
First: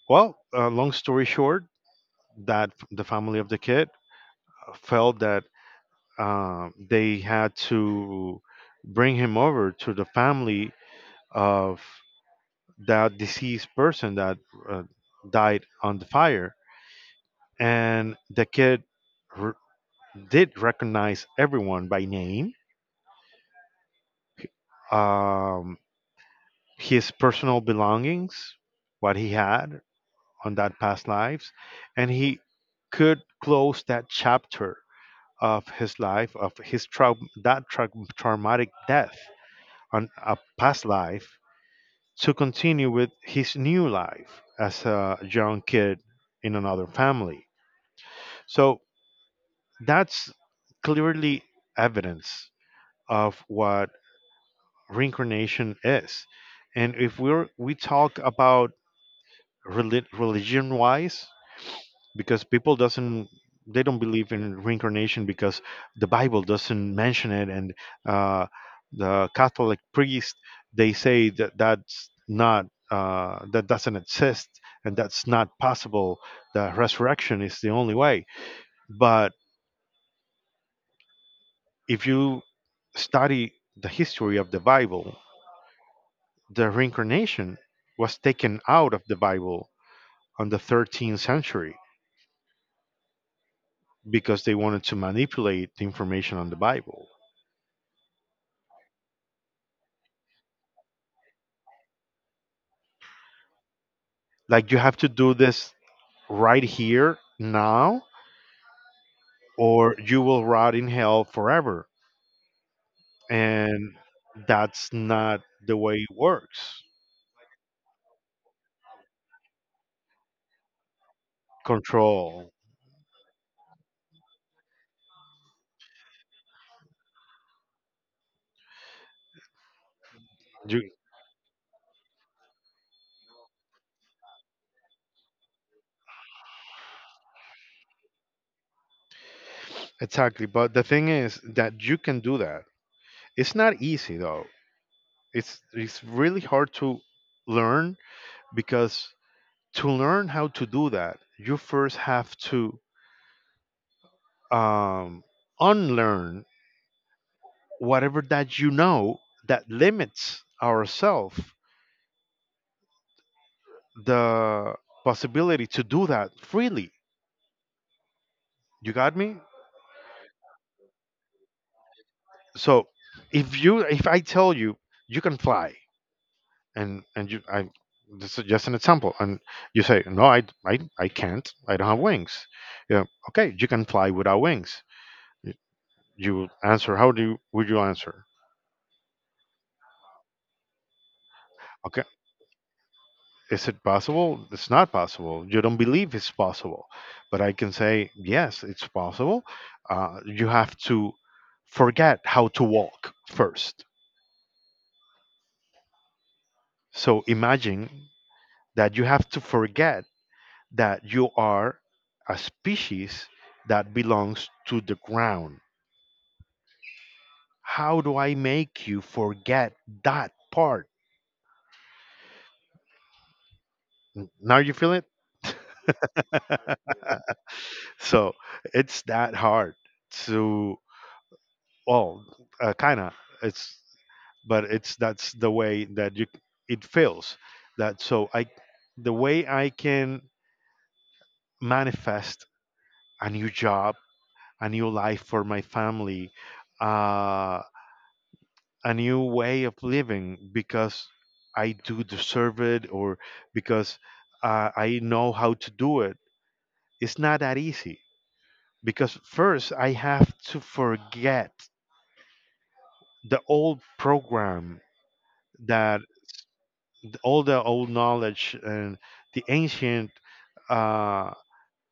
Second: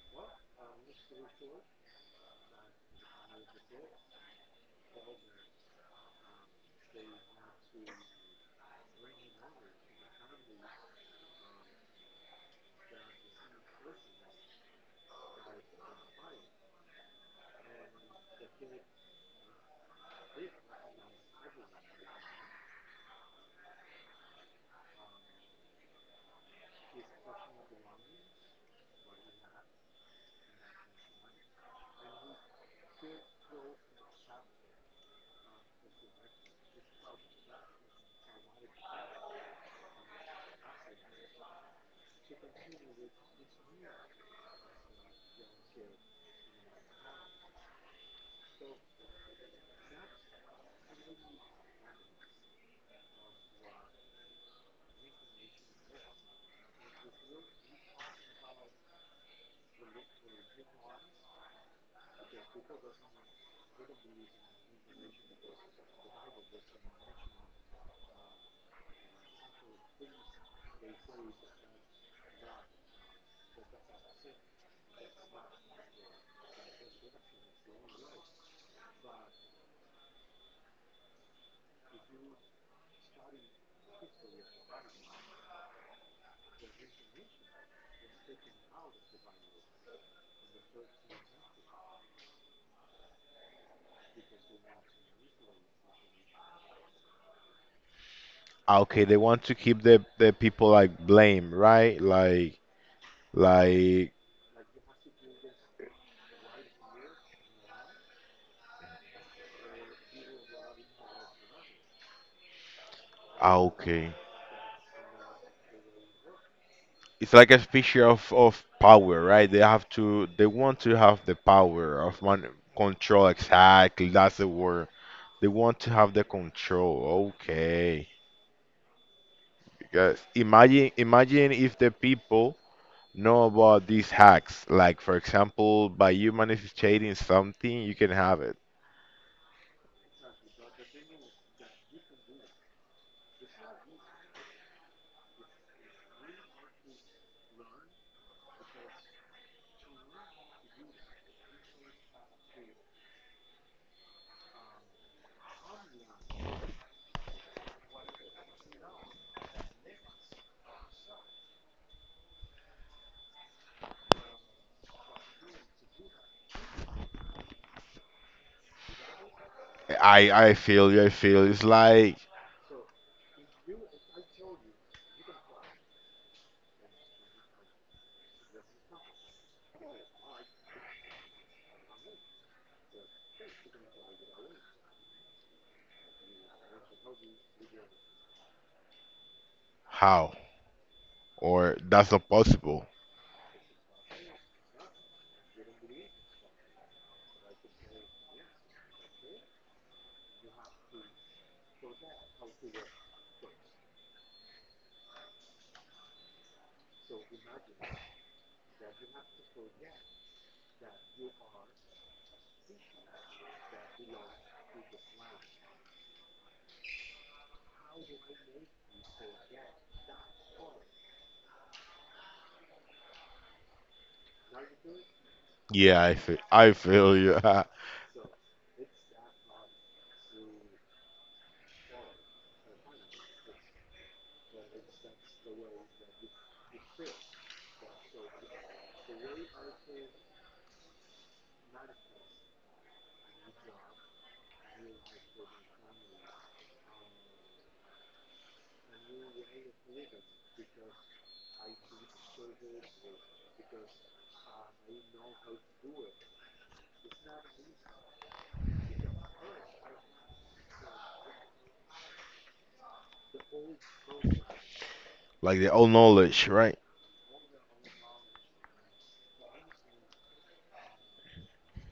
S2: well, long story short, the family of the kid felt that they had to bring him over to the family of that deceased person that uh, died on the fire. And the kid r did recognize everyone by name, um, his personal belongings, what he had, on that past lives, and he could close that chapter of his life, of his traumatic death on a past life, to continue with his new life as a young kid in another family. So that's clearly evidence of what reincarnation is. And if we talk about religion wise, because people doesn't, they don't believe in reincarnation because the bible doesn't mention it, and uh, the catholic priest, they say that that's not, that doesn't exist and that's not possible, the resurrection is the only way. But if you study the history of the bible, the reincarnation was taken out of the bible on the 13th century because they wanted to manipulate the information on the bible.
S1: Ah, okay, they want to keep the people like blame, right? Like
S2: Like you have to do this right here now, or you will rot in hell forever.
S1: ah,
S2: And
S1: okay.
S2: that's not the way it works.
S1: It's like a picture of power, right? They have to they want to have the power of
S2: Control.
S1: man control exactly. That's the word. They want to have the control. Okay. Because
S2: You
S1: imagine imagine if the people know about these hacks. Like for example, by you manifesting something, you can have it.
S2: exactly. But the thing is that you can do that. It's not easy though. It's really hard to learn because to learn how to do that, you first have to um, unlearn whatever that you know, that limits ourselves the possibility to do that freely. You got me?
S1: I feel you. I feel it's like
S2: So if I tell you you can fly, and you I this is just an example, and you say no, I can't, I don't have wings. Yeah, okay, you can fly without wings. You you answer, would you answer?
S1: how or
S2: Okay,
S1: that's not possible.
S2: is it possible? It's not possible. You don't believe it's possible, but I can say yes, it's possible. You have to forget how to walk first. So imagine that you have to forget that you are a species that belongs to the ground. How do I make you forget that part? Now you feel it?
S1: Yeah, I feel you.
S2: So it's that hard to, well, kind of. It's, but it's that's the way that you it feels that so I the way I can manifest a new job, a new life for my family, uh, a new way of living because I do deserve it, or because I know how to do it. It's not that easy because first I have to forget the old program,
S1: Like the all
S2: that
S1: knowledge, right?
S2: all the old knowledge and the ancient uh,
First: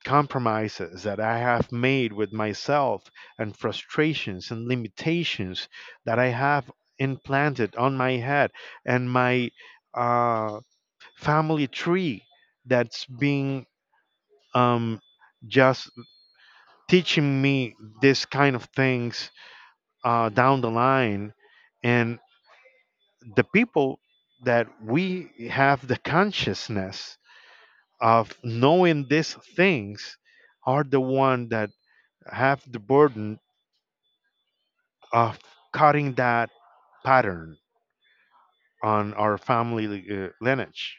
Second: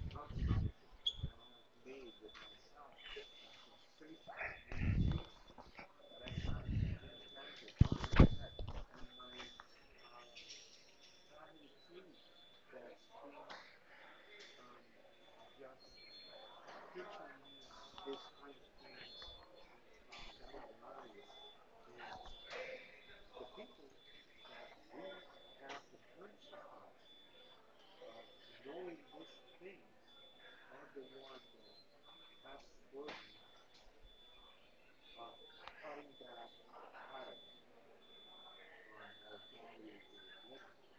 S2: compromises that I have made with myself, and frustrations and limitations that I have implanted on my head and my uh, family tree that's been um, just teaching me this kind of things down the line. And the people that we have the consciousness of knowing these things are the one that have the burden of cutting that pattern on our family lineage,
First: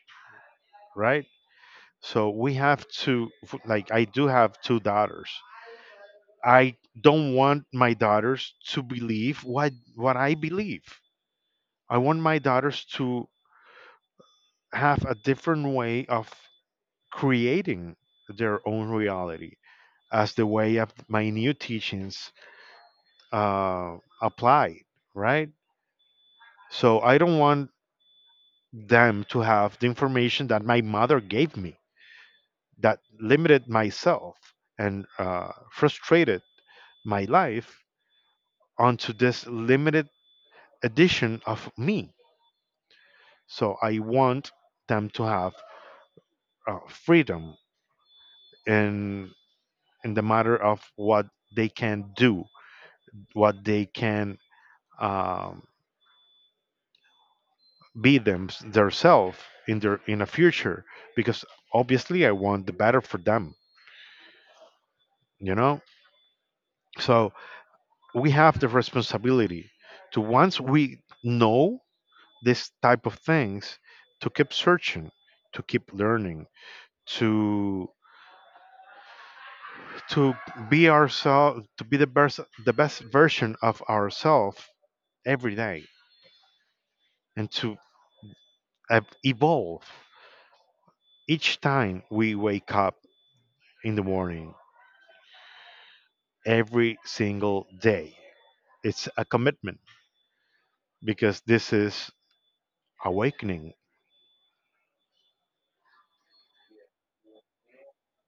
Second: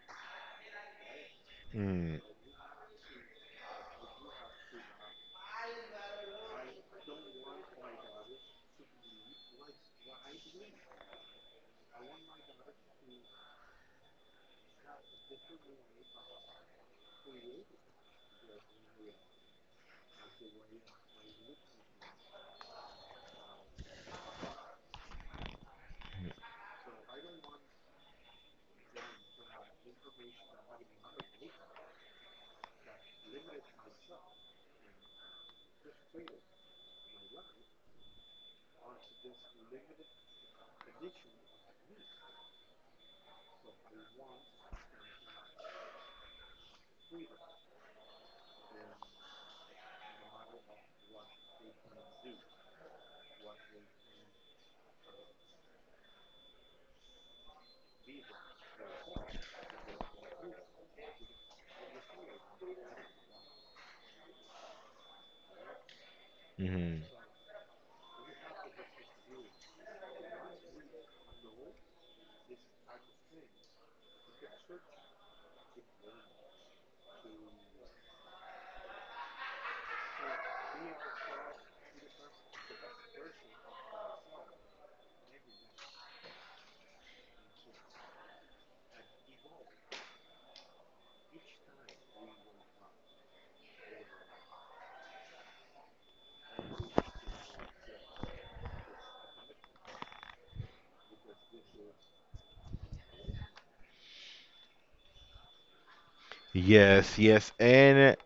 S2: right?
S1: Mm,
S2: So we have to, like, I do have two daughters. I don't want my daughters to believe what I believe. I want my daughters to have a different way of creating their own reality, as the way of my new teachings apply, right? So I don't want them to have the information that my mother gave me that limited myself and frustrated my life onto this limited edition of me. So I want them to have freedom in the matter of what they can do, what they can um, be themselves in their in a future. Because obviously, I want the better for them. You know,
S1: mhm.
S2: so we have the responsibility to, once we know this type of things, to keep searching, to keep learning, to to be ourselves, to be the best version of ourselves every day, and to evolve each time we wake up in the morning every single day. It's a commitment because this is awakening.
S1: Yes, yes. And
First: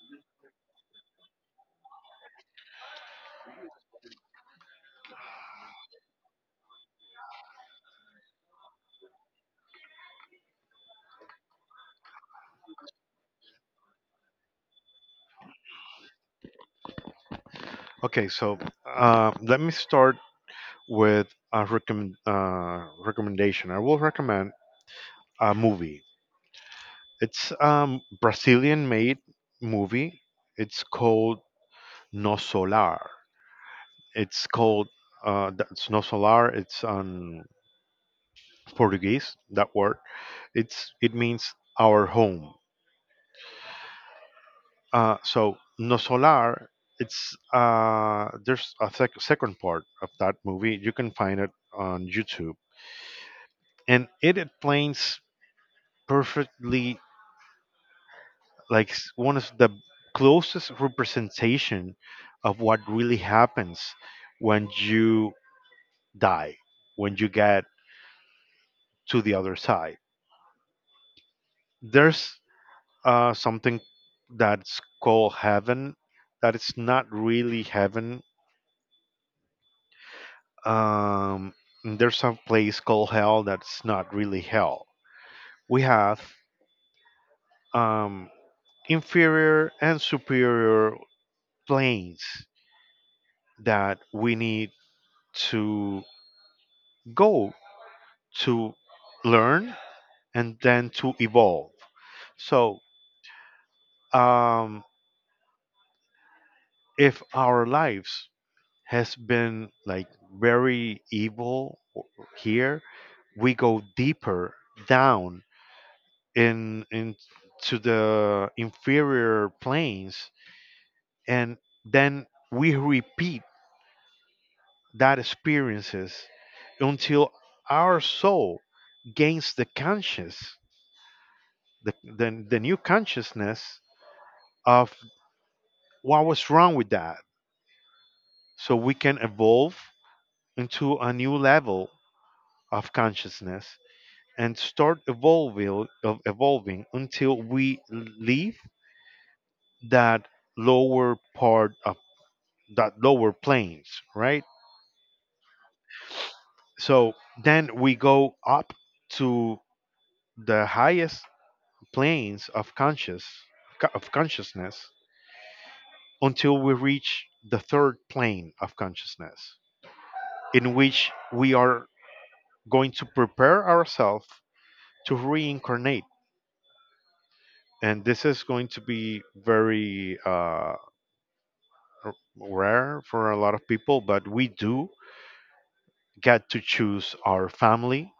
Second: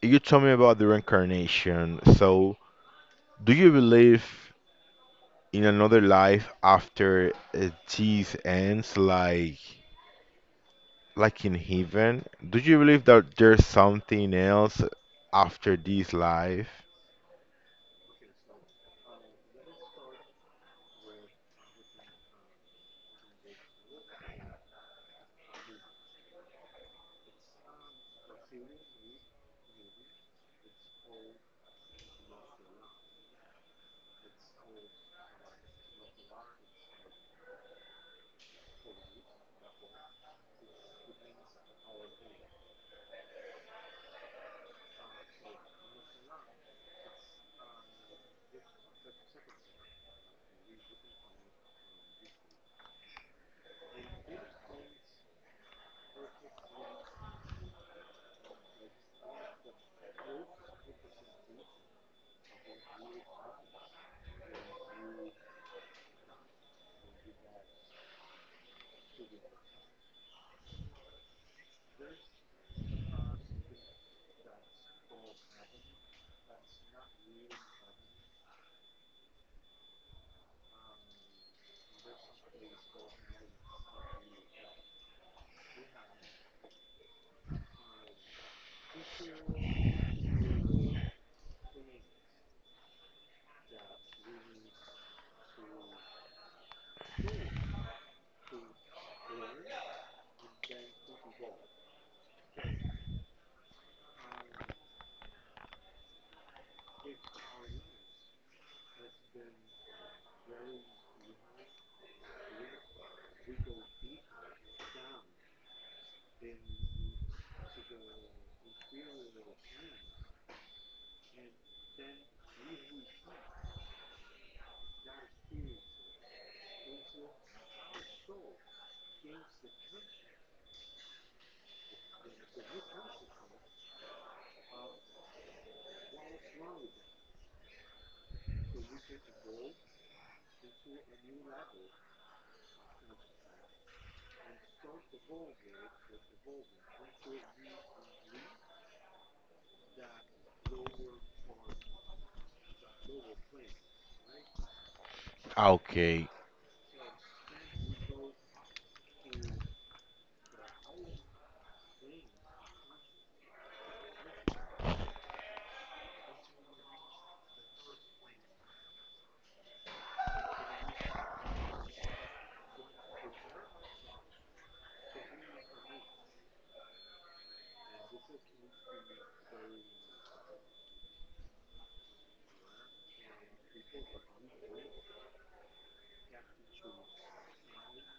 S1: you told me about the reincarnation. So, do you believe in another life after this ends, like in heaven? Do you believe that there's something else after this life?
S2: Okay, so let me start with a recommendation. I will recommend a movie. It's brazilian made movie. It's called no solar. It's called, that's no solar. It's on Portuguese that word. It's it means our home. So no solar. It's, there's a second part of that movie. You can find it on YouTube, and it explains perfectly, like, one of the closest representation of what really happens when you die, when you get to the other side. There's something that's called heaven that it's not really heaven, um, and there's a place called hell that's not really hell. We have um, inferior and superior planes that we need to go to learn and then to evolve. So um, if our lives has been like very here, we go deeper down in to the inferior planes, and then we repeat that experiences until our soul gains the, the new consciousness of what was wrong with that, so we can evolve into a new level of consciousness and start evolving, of evolving, until we leave that lower part of that lower planes, right?
S1: Ah, okay.
S2: So then we go up to the highest planes of of consciousness, until we reach the third plane of consciousness, in which we are going to prepare ourselves to reincarnate. And this is going to be very r- rare for a lot of people, but we do get to choose our family,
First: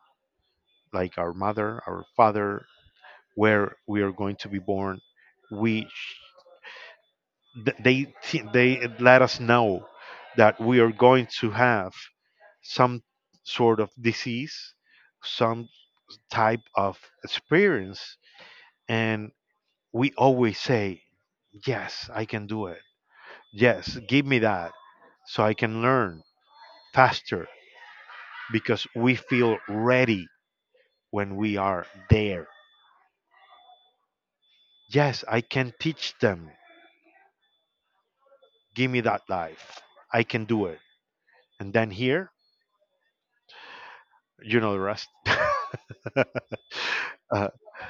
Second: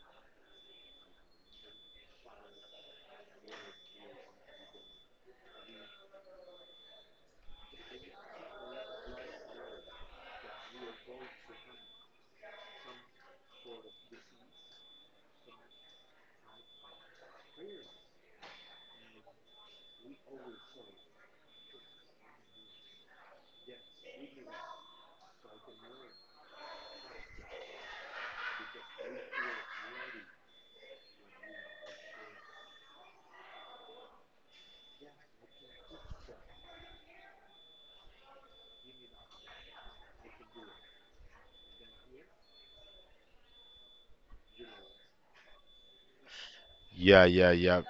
S2: like our mother, our father, where we are going to be born. We sh- th- they t- They let us know that we are going to have some sort of disease, some type of experience, and we always say, "Yes, I can do it. Yes, give me that, so I can learn faster." Because we feel ready when we are there. Yes, I can teach them. Give me that life. I can do it. And then here, you know the rest.
S1: Yeah,
S2: uh,
S1: yeah, yeah.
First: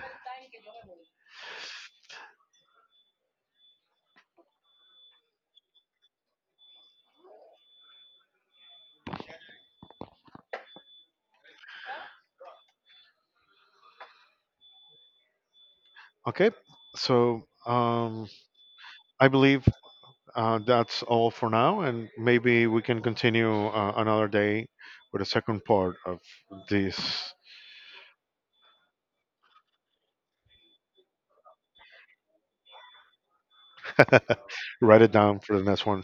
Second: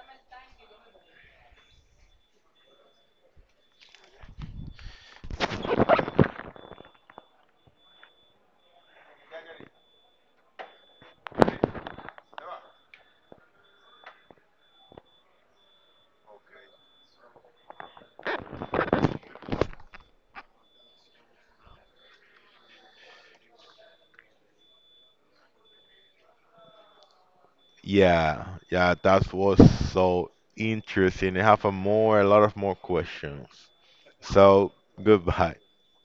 S2: okay, so um, I believe that's all for now, and maybe we can continue another day with the second part of this.
S1: Yeah, yeah, that was so interesting. I have a more, a lot of more questions. So
S2: Write it down
S1: goodbye.
S2: for the next one.